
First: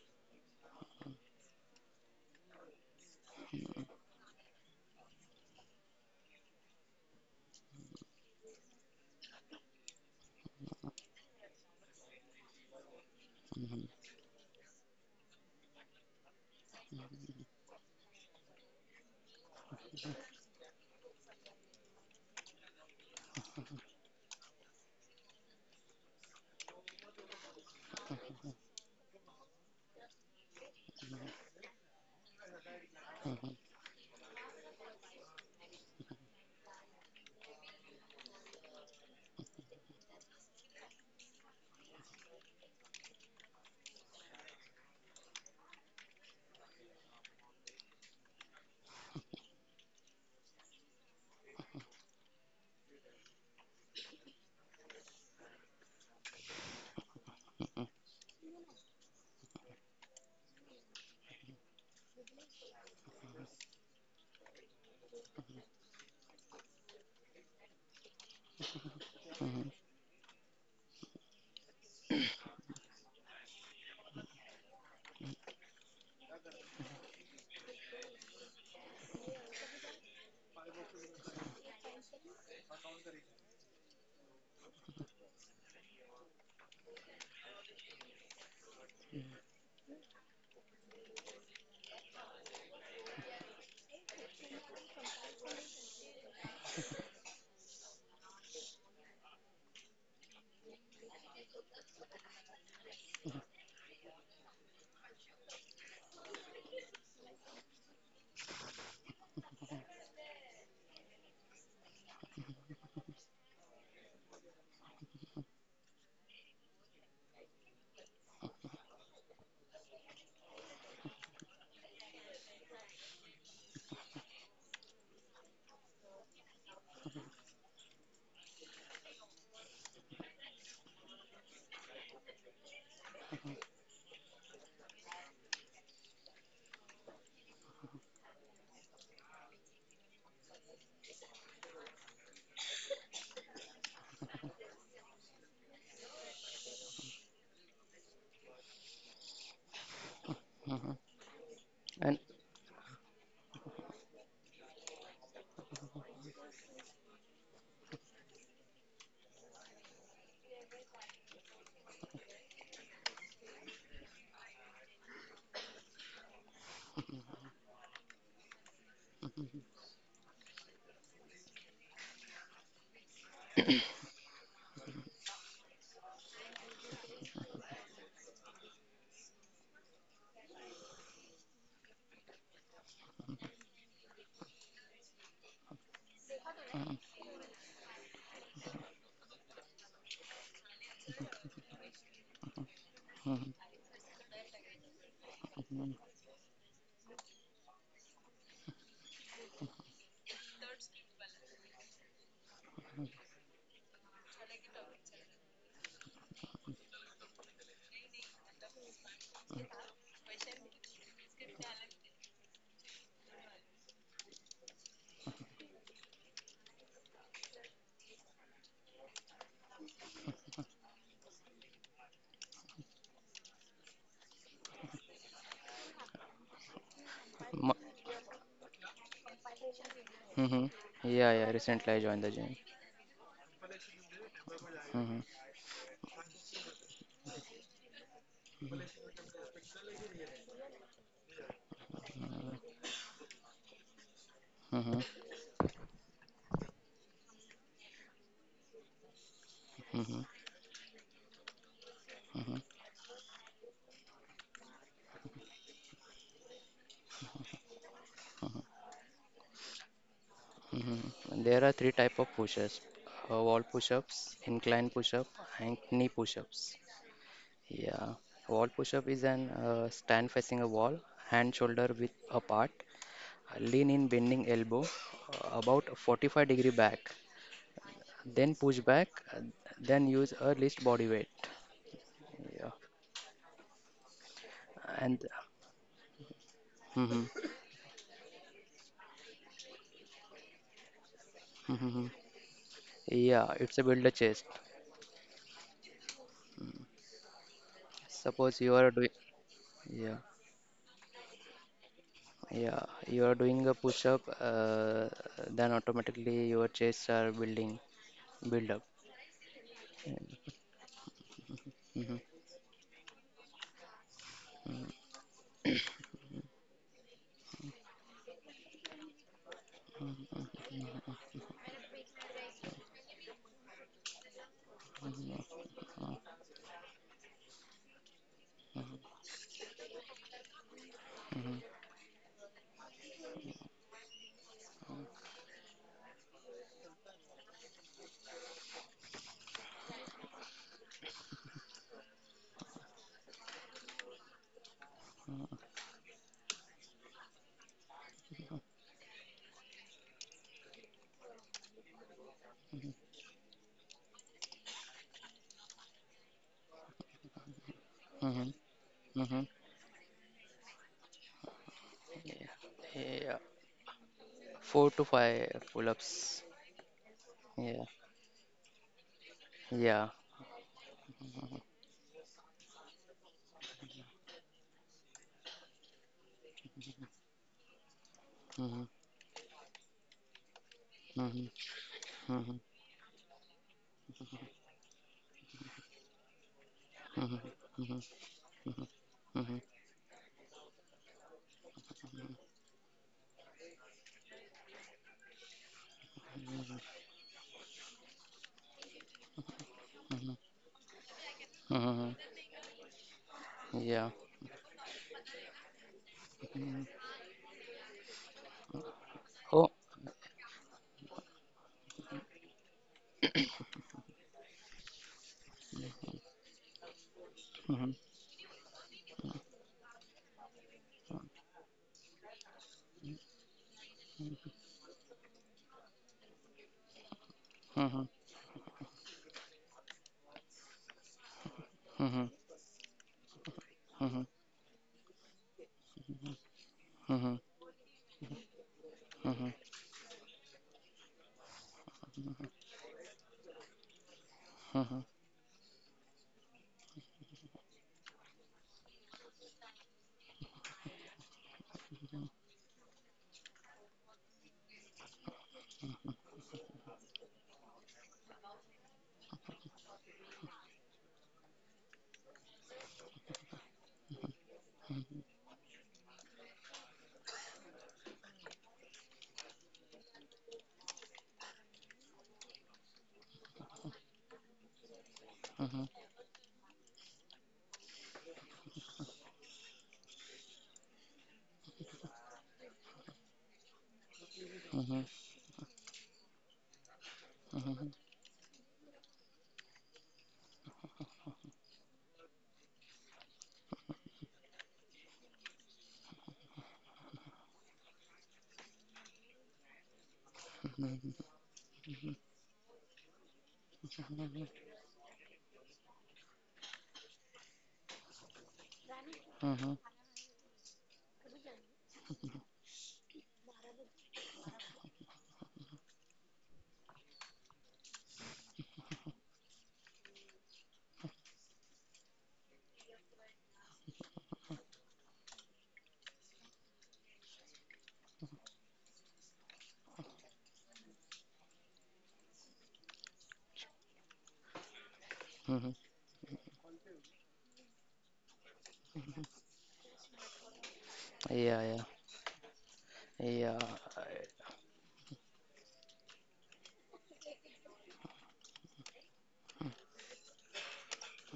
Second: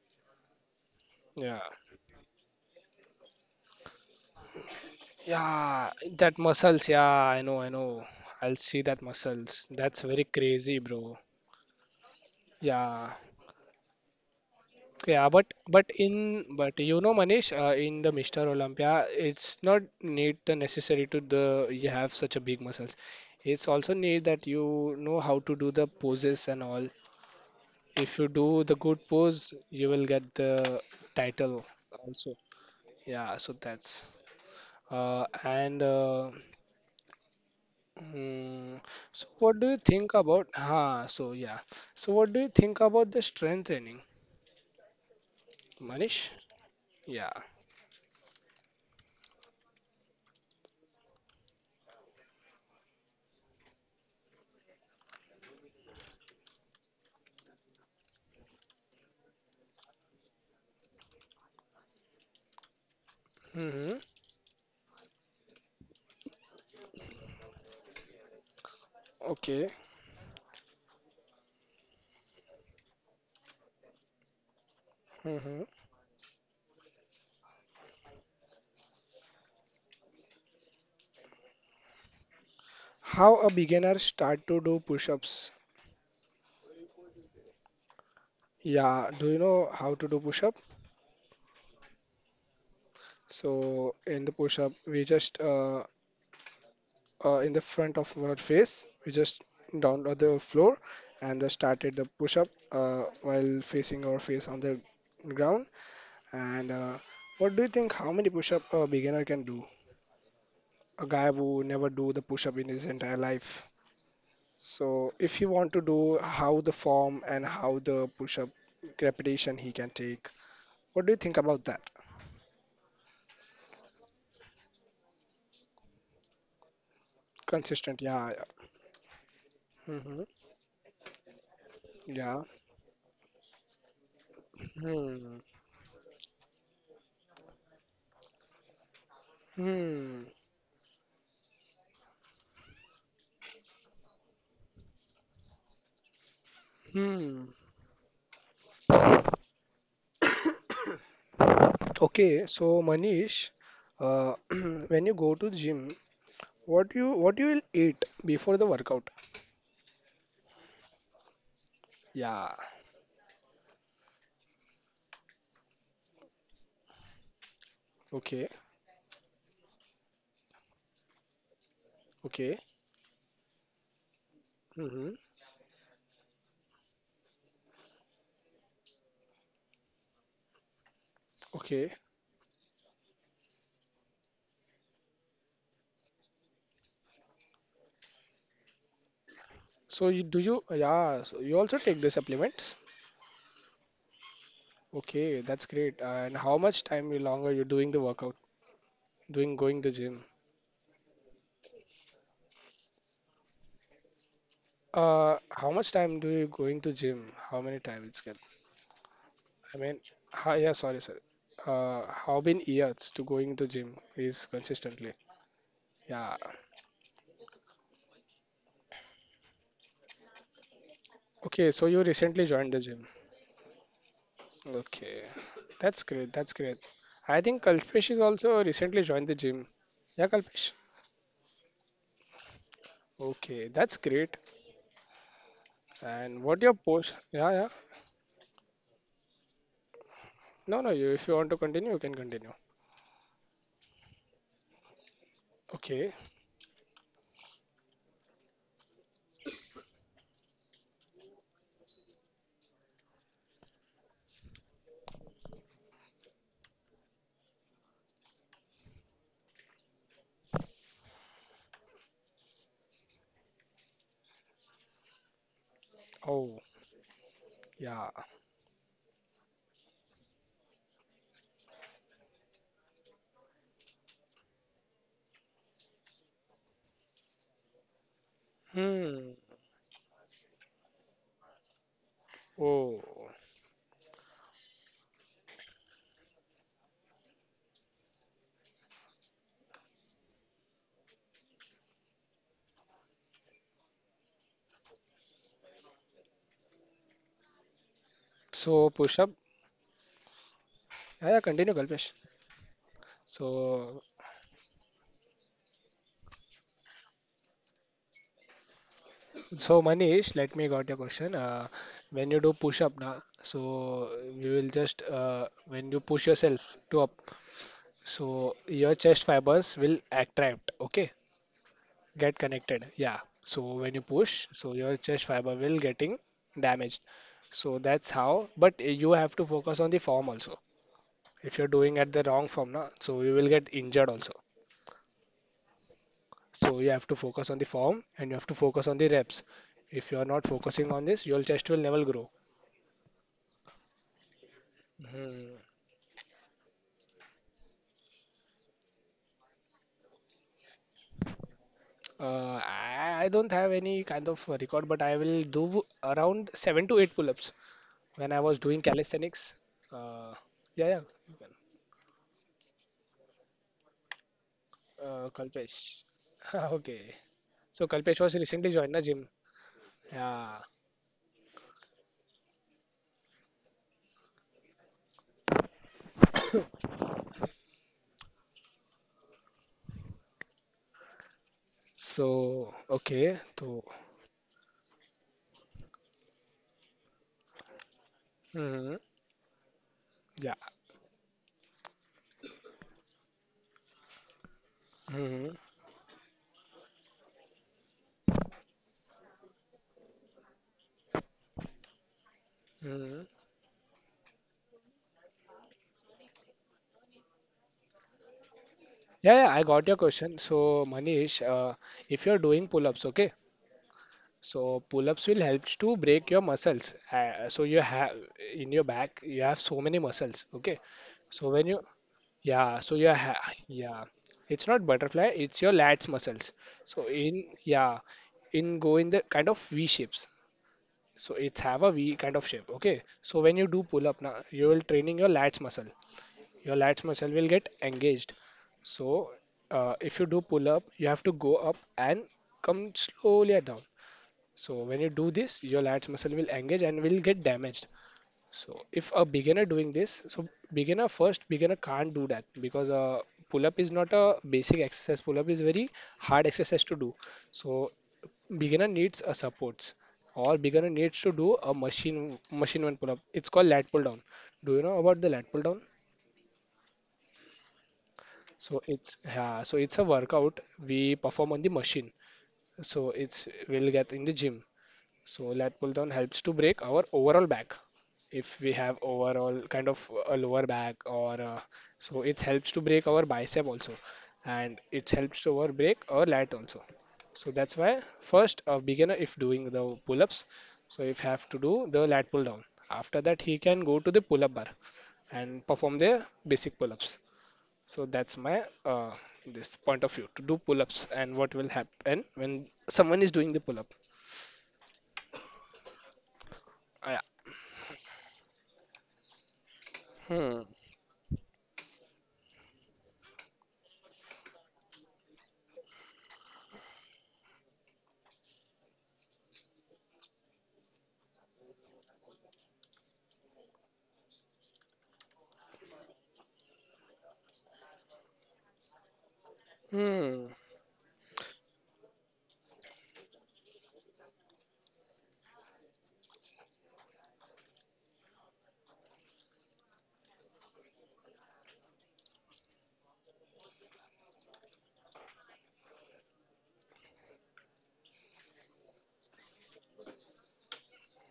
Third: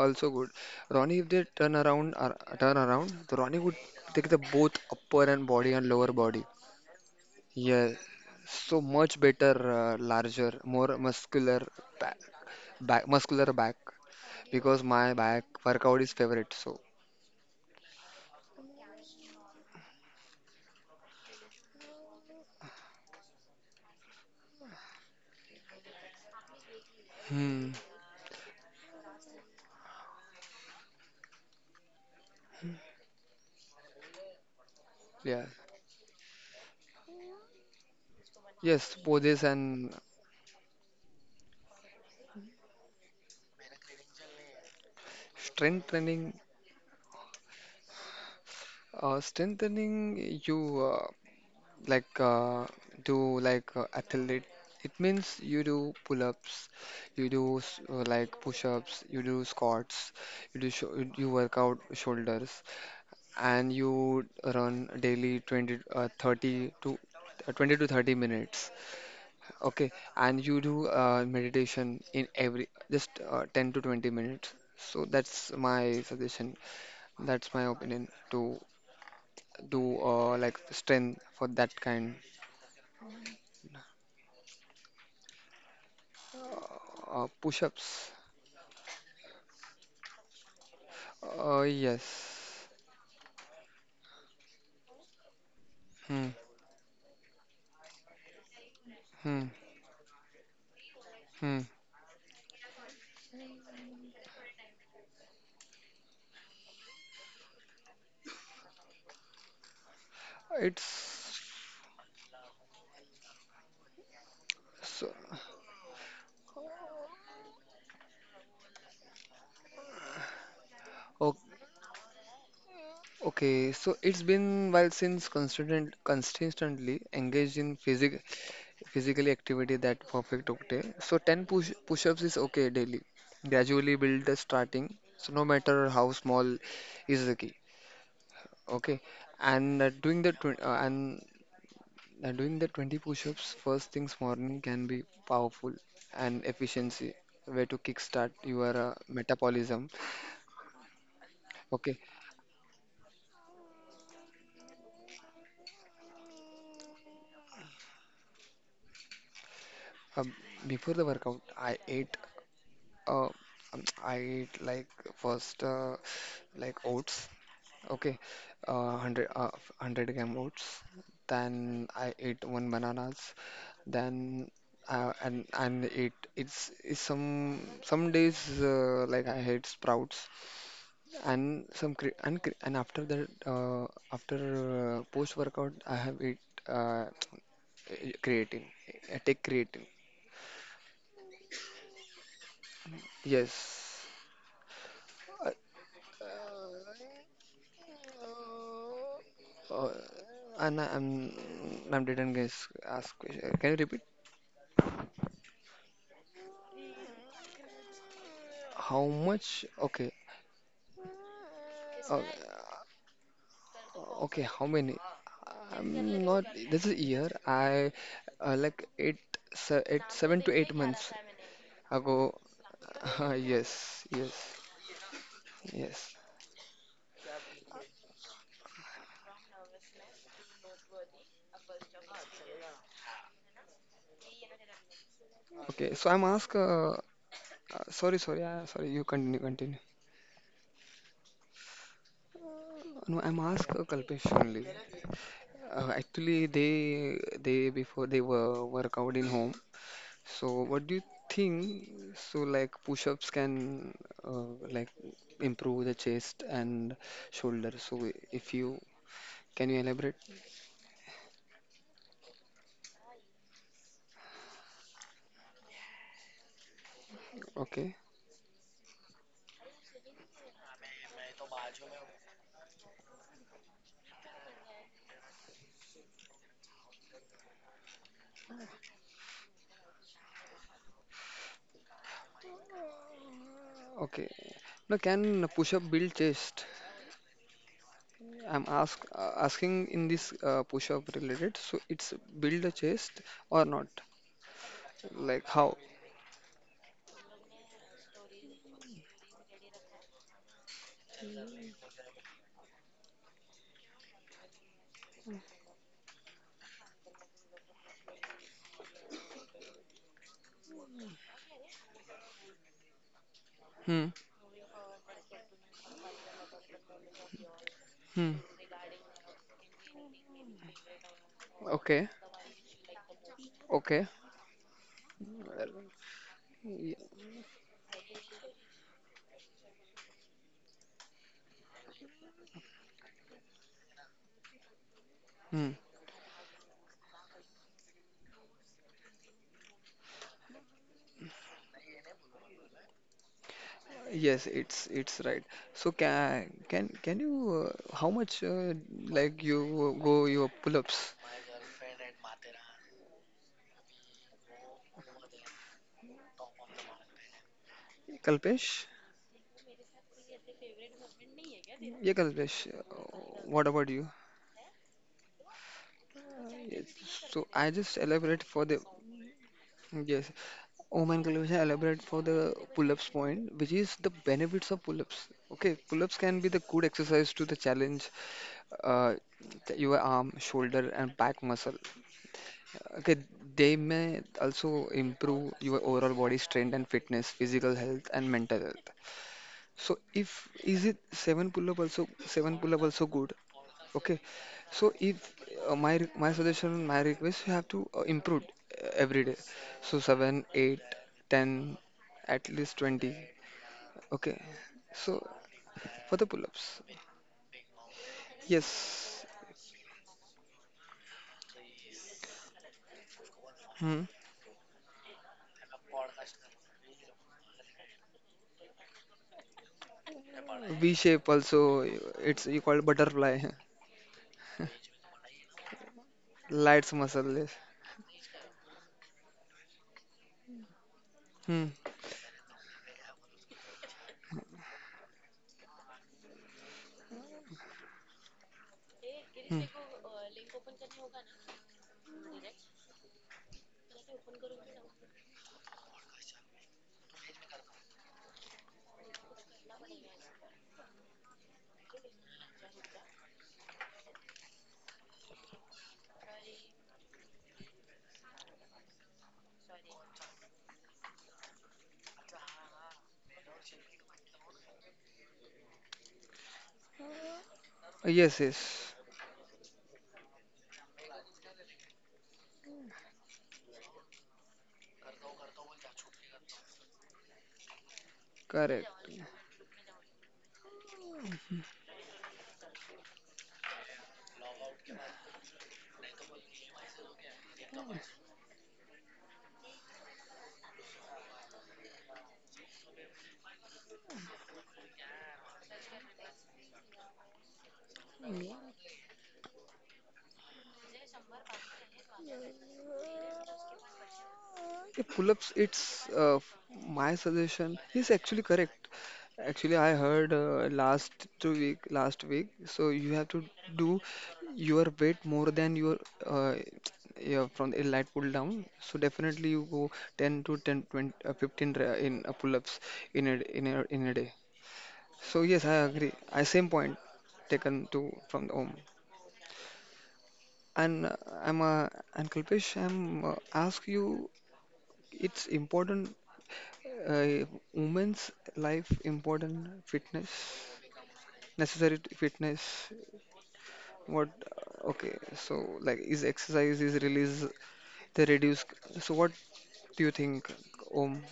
C: also good. Ronnie, if they
A: Yeah.
C: turn around, the Ronnie would take the both upper and body and
A: Yeah,
C: lower
A: that
C: body.
A: muscles. Yeah, I know, I
C: Yeah,
A: know. I'll
C: so
A: see that
C: much better,
A: muscles. That's very
C: larger,
A: crazy,
C: more
A: bro.
C: back, back,
A: Yeah,
C: muscular
B: Mm-hmm.
C: back.
B: Mm-hmm.
C: Because my
A: yeah.
C: back
A: But but
C: workout is favorite,
A: in but
C: so.
A: you know, Manish, in the Mr. Olympia, it's not need the necessary to the you have such a big muscles. It's also need that you know how to do the poses and all.
C: Hmm.
A: If you do the good pose, you will get the title also. Yeah,
B: Mm-hmm.
A: so that's
C: Yeah.
A: and Mm,
C: Yes,
A: so
C: poses
A: what do you
C: and
A: think about? Ah, so yeah. So what do you think about the strength training,
C: strengthening,
A: Manish? Yeah.
C: strengthening you uh, like do like athlete. It means you do pull-ups, you do like push-ups, you do squats, you do sho you work out shoulders, and
A: Mm-hmm.
C: you run daily 20 uh, 30 to uh, 20 to 30 minutes.
A: Okay.
C: Okay, and you do meditation in every just 10 to 20 minutes. So that's
A: Mm-hmm.
C: my suggestion. That's my opinion to do like strength for that kind
A: How a beginner start to do push-ups?
C: push-ups.
A: Yeah. Do you know how to do push-up?
C: Yes.
A: So in the push-up, we just
C: Hmm.
A: in the front of our face, we just
C: Hmm.
A: down on the floor and then
C: Hmm.
A: started the push-up while facing our face on the ground. And what do you think? How many push-up a beginner can do? A guy
C: It's
A: who never do the push up in his entire life.
C: so
A: So if you want to do how the form and how the push up repetition he can take, what do you
C: o-
A: think about that?
C: okay. So it's been while since consistently engaged in
A: Consistent, yeah,
C: physically activity
A: yeah,
C: that
A: hmm
C: perfect, okay. So 10 push push-ups is
A: yeah.
C: okay daily. Gradually build the starting. So
A: Hmm.
C: no matter how small is the key. Okay. And
A: Hmm.
C: doing the 20 push-ups first things morning can be powerful and efficiency
A: Hmm.
C: way to kickstart your metabolism.
B: Mm-hmm.
C: Okay.
B: And
A: Okay, so Manish, uh, when you go to gym, what you will eat before the workout?
C: Um, before the workout,
A: Yeah.
C: uh, I ate like first like oats. Okay,
A: Okay.
C: uh, 100, uh, 100-gram oats. Then I ate
A: Okay.
C: one bananas. Then
A: Mm-hmm.
C: it's some days like I had sprouts and
A: Okay.
C: some cre and cre and after that after post workout I have eat uh, creatine. I take creatine.
A: So you do you? Yeah. So you also take the supplements?
C: Yes.
A: Okay,
C: Uh,
A: that's great. And how much time you longer you're doing the workout, doing going
C: uh,
A: to gym?
C: I'm I didn't guess ask question. Can you repeat?
A: How much time do you going to gym? How many times it's good?
C: How much?
A: I mean,
C: Okay.
A: hi, yeah, sorry, sir. How
C: Okay.
A: been years to going to gym
C: Okay,
A: is
C: how many?
A: consistently?
C: I'm
A: Yeah.
C: not. This is year. I uh, like eight, 7 to 8 months
A: Okay, so you
C: ago.
A: recently joined the gym.
C: yes, yes,
A: Okay, that's
C: yes.
A: great. That's great. I think Kalpesh
B: mm-hmm.
A: is also recently joined the gym. Yeah,
B: Mm-hmm.
A: Kalpesh.
B: Yeah, yeah. Recently, I joined the gym.
A: Okay, that's great.
B: Mm-hmm.
C: Okay, so I'm
A: And
C: ask.
A: what your post? Yeah, yeah.
C: Sorry. You continue,
A: No, no. You, if you want to continue, you can continue.
C: No, I'm ask Kalpesh only.
B: Mm-hmm.
A: Okay.
C: Actually, they before they were work out in home.
B: Mm-hmm.
C: So what do you think? So
B: Mm-hmm.
C: like push-ups can uh, like improve the chest and shoulder. So if you can you elaborate?
B: Mm-hmm. There are three type of push-ups: wall push-ups, incline push-up, and knee
A: Oh,
B: push-ups.
C: Okay,
A: yeah.
B: Yeah. Wall push-up is an stand facing a wall, hand shoulder width apart, lean in bending elbow, about 45-degree back. Then push back,
A: Hmm.
B: uh, then use a least body weight. Yeah.
A: Oh.
C: okay. Now
B: And.
C: can push-up build chest?
B: Mm-hmm.
C: I'm ask asking in this push-up related. So
B: Mm-hmm.
C: it's build the chest
B: Yeah,
C: or
B: it's a
C: not?
B: build a chest.
C: Like how?
B: Suppose you
A: So
B: are doing,
A: push up.
B: yeah,
A: Yeah, yeah, continue, Kalpesh.
B: yeah, you are doing a
A: So,
B: push-up, then automatically your chests are building, build up.
A: so Manish, let me got your question.
B: Mm-hmm.
A: When you do push up, na, so
C: Hmm.
A: you will just when you push yourself to up,
C: Hmm.
A: so your chest fibers will attract.
B: Mm-hmm.
A: Okay,
C: Okay.
A: get connected. Yeah. So when you
C: Okay.
A: push, so your chest fiber will
C: Well,
A: getting
B: Mm-hmm.
C: yeah.
A: damaged. So that's how. But you have to focus on the form also. If you're doing at the wrong form, na, so you will get injured also.
C: Hmm.
A: So you have to focus on the form and you have to focus on the reps. If you are not focusing on this, your chest will never grow.
C: Yes, it's right.
A: Mhm.
C: So can you how much like you go your pull-ups?
A: I don't have any kind of record, but I will do around seven to eight pull-ups when I
B: Mm-hmm.
A: was doing
C: Kalpesh?
B: Mm-hmm.
A: calisthenics. Uh, yeah, yeah, you
C: Yeah,
B: Yeah.
C: Kalpesh.
B: Yeah.
C: What about you?
A: can.
B: Four to five
A: Kalpesh.
C: Uh,
B: pull-ups.
C: yes,
A: Okay.
C: so I
B: Yeah.
A: So
C: just
A: Kalpesh was
C: elaborate for
A: recently
C: the
A: joined the gym.
B: Yeah.
C: yes.
A: Yeah.
C: Oh man, Kalpesh, I elaborate for the pull-ups point, which is the benefits of pull-ups. Okay, pull-ups can be the good exercise to the challenge
B: Mm-hmm.
C: uh, your arm, shoulder, and back
B: Mm-hmm.
C: muscle.
B: Mm-hmm.
A: So
C: Okay,
A: okay.
C: they
A: So
C: may also improve your overall body strength and fitness, physical
B: Mm-hmm.
C: health and mental health.
A: hmm
B: Mm-hmm.
C: So if
A: yeah.
C: is it seven pull up also seven pull up also good? Okay, so if
A: hmm
C: my suggestion, my request, you have to improve every day. So
B: Mhm,
C: seven, eight, ten,
B: mhm,
C: at least
A: hmm,
C: 20.
A: hmm.
B: mhm. Yeah.
C: Okay, so for the pull ups, yes.
A: Yeah, yeah, I
B: Oh.
A: got your question. So, Manish, if you're doing pull-ups, okay,
C: Hmm.
A: so pull-ups will help to break your muscles. So you
B: Mhm,
A: have in your back, you have so many muscles, okay.
C: V shape
A: So when you,
C: also, it's you
A: yeah,
C: call
A: so you ha
C: butterfly.
A: yeah, it's not butterfly, it's your lats muscles.
C: lights
A: So
C: muscle,
A: in,
C: yes.
A: yeah,
B: mhm,
A: in go in the kind of V shapes. So it's
C: Hmm.
A: have a V
B: mhm,
A: kind of shape, okay. So when you do pull-up
B: mhm,
A: now, you will training your lats muscle
B: mhm,
A: will get engaged. So
B: mhm,
A: if you do pull up, you have to go up and come slowly down. So
B: mhm,
A: when you do this, your lats muscle will engage and will get damaged. So if a beginner doing this, so beginner first beginner can't do that because pull up is not a basic exercise. Pull up is very hard exercise to do. So beginner needs a supports or beginner needs to do a machine one pull up. It's called lat pull down. Do you know about the lat pull down?
C: Yes,
A: So
C: yes,
A: it's yeah, so it's a workout we perform on the machine. So it's we'll get in the gym. So
B: mhm.
A: lat pull down helps to break our overall back. If we
C: correct.
A: have overall kind of a lower back or so it helps to break our bicep also, and
B: Mhm,
A: it helps to our break our lat also. So that's
B: mhm,
A: why first a beginner if doing the pull-ups, so if have to do the lat pull down. After that he can go to the pull-up bar and perform the basic pull-ups. So that's my this point of view to do pull-ups
B: mhm,
A: and what will happen when someone is doing the pull-up.
C: Yeah, pull-ups, it's my
A: Yeah.
C: suggestion is actually correct.
B: mhm,
C: Actually, I heard last week. So you have to do your weight more than your uh, yeah, from the light pull down. So definitely you go 10 to 10, 20, 15 in pull-ups in a day. So yes, I agree. I same point taken to from the home.
A: Hmm.
C: And I'm and Kalpesh, I'm ask you, it's
B: mhm.
C: important uh, women's life important fitness
B: Yeah, yeah,
C: necessary to fitness.
B: yeah.
C: What?
B: I-
C: Okay, so like is exercise is release they reduce. So what do you think, Om,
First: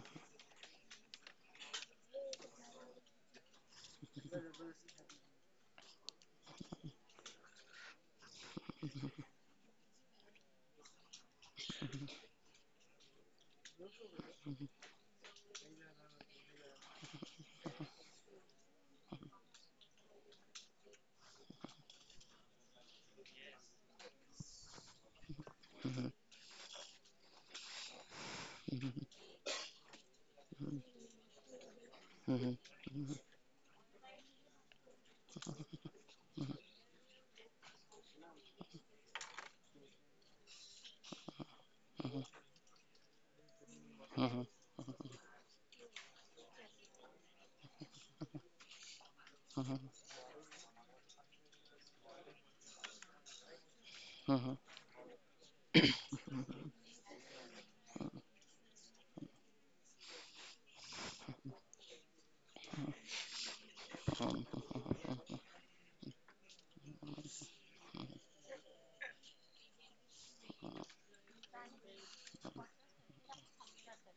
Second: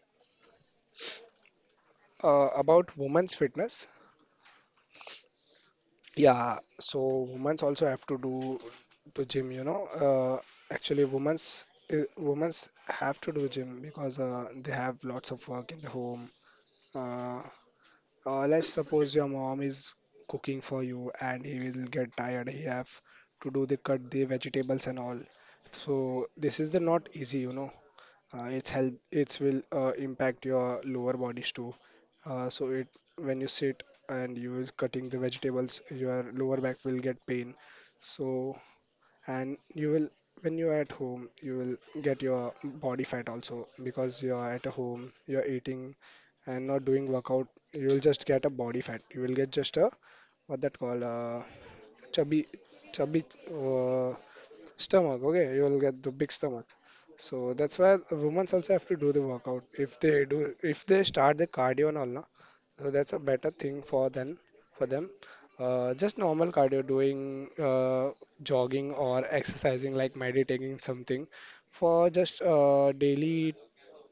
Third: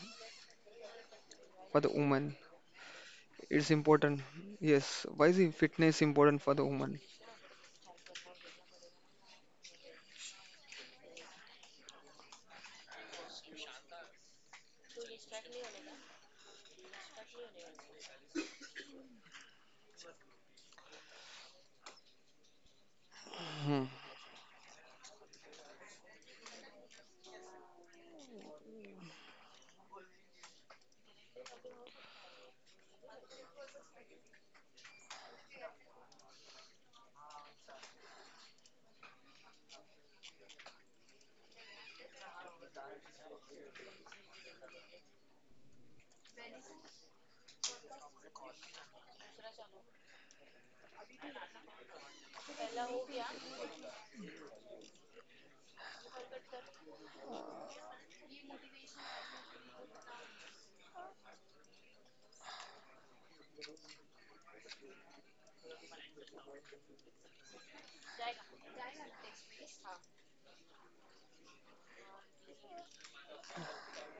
C: for the woman?
A: About women's
C: It's
A: fitness,
C: important. Yes. Why is it fitness important for
A: yeah.
C: the woman?
A: So women's also have to do to gym. You know, actually, women's have to do gym because they have lots of work in the home. Uh, let's suppose your mom is cooking for you and he will get tired. He have to do the
C: Hmm.
A: cut the vegetables and all.
B: Mhm,
A: So this is the not easy, you know. It's
B: mhm, mhm,
A: help.
B: mhm,
A: It will impact your lower bodies too.
B: mhm,
A: So it when you sit and you is cutting the vegetables, your lower back will get pain. So and you will when you are at home, you will get your body fat also because you
B: mhm,
A: are at a home. You are eating and not doing workout, you will just get a body fat. You will get just a what that called chubby chubby uh,
B: mhm,
A: stomach. Okay, you will get the big stomach. So that's why women also have to do the workout. If they do, if they start the cardio and all, na, so that's a better thing for them. For them, just normal cardio, doing jogging or exercising like meditating something for just daily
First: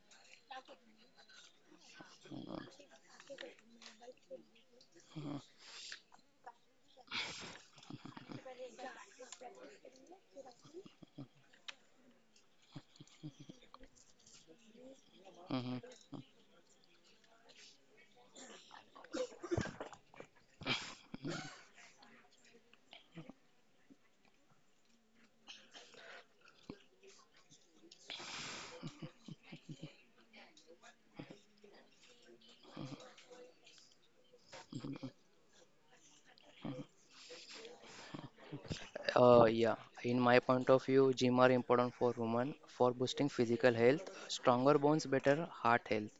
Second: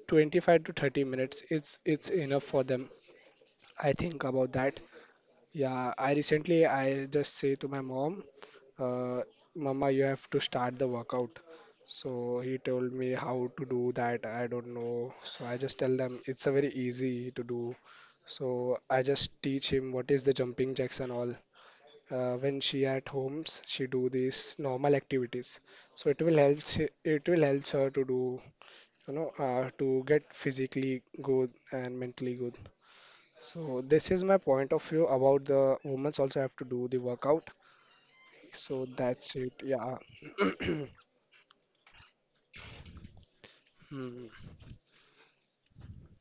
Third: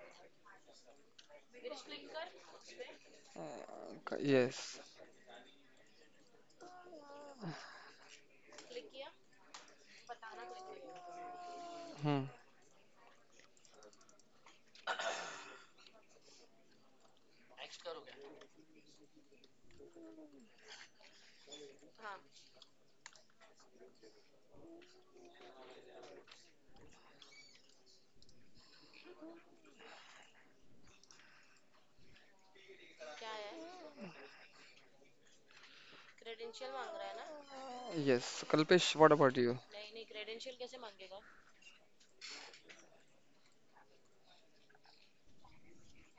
A: 25 to 30 minutes. It's enough for them I think about
C: Yes.
A: that. Yeah, I recently I just say to my mom, uh, "Mama, you have to start the workout."
C: Hmm.
A: So he told me how to do that. I don't know. So I
B: mhm,
A: just
B: mhm.
A: tell them it's a very easy to do. So I just teach him what is the jumping jacks and all. When she at homes, she do these normal activities. So it will help. It will help her to do, you know, to get physically good and mentally good. So this is my point of view about the women also have to do the workout.
C: Yes.
A: So
C: Kalpesh, what
A: that's
C: about
B: Uh,
A: it.
C: you?
B: yeah,
A: Yeah.
B: in my point of view, gym are important for women for boosting physical health,
A: Hmm,
B: stronger bones, better heart health,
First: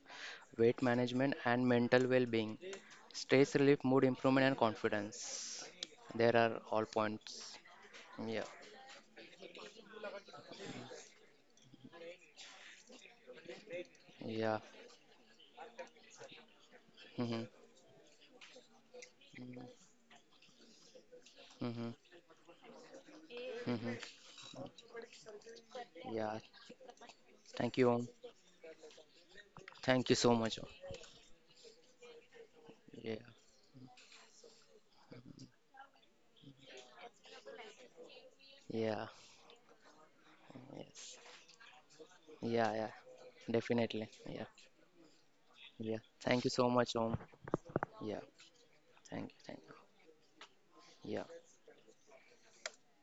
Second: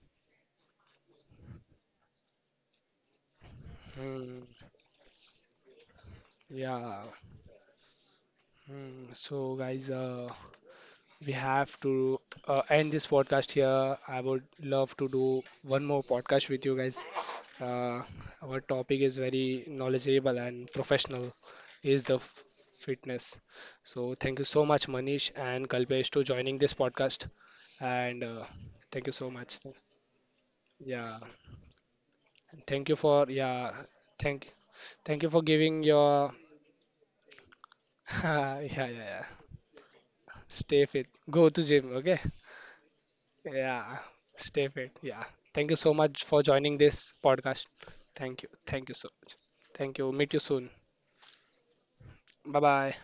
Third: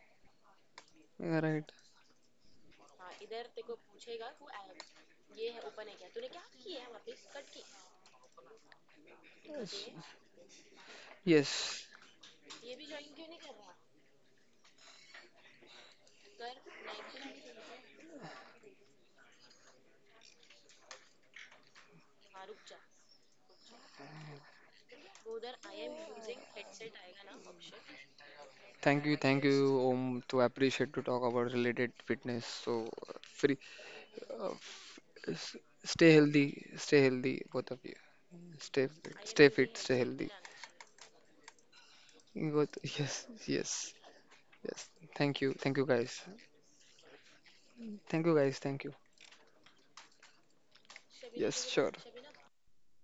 B: weight management,
C: Yeah,
B: and
C: right.
B: mental well-being, stress relief, mood
A: hmm,
B: improvement, and confidence. There are all
A: yeah.
B: points. Yeah,
A: Hmm. So guys, we have
C: Yes.
A: to end this podcast here. I would
B: yeah.
A: love to do one more podcast with you guys.
B: Mhm,
A: Uh, our topic is very knowledgeable and professional.
B: mhm,
A: Is the fitness.
B: mhm.
A: So thank you so much, Manish and Kalpesh, to
B: Yeah,
A: joining this podcast.
B: thank you, Om.
A: And thank you so
C: Thank
A: much.
C: you,
B: Thank you
C: Om,
B: so
C: to
B: much, Om.
C: appreciate to
A: Yeah,
C: talk about related fitness. So
A: thank you
B: Yeah,
A: for yeah,
C: uh,
A: thank
C: f-
A: thank you for
C: s-
A: giving your
C: stay healthy, both of you.
A: yeah yeah
C: Stay
B: yeah,
C: fit,
A: yeah.
C: stay fit, stay healthy.
A: Stay fit.
B: yes.
A: Go to gym, okay?
C: You
B: Yeah,
C: both,
B: yeah,
A: Yeah,
B: definitely. Yeah,
A: stay
C: yes.
A: fit. Yeah. Thank you
C: Thank you
A: so
B: yeah.
C: guys,
A: much for
B: Thank you so
A: joining
B: much,
A: this
B: Om.
A: podcast.
B: Yeah,
C: thank you
A: Thank you.
C: guys, thank
A: Thank
C: you.
A: you so
B: thank you,
A: much.
B: thank you.
A: Thank you. Meet you soon.
B: Yeah.
C: Yes, sure.
A: Bye bye.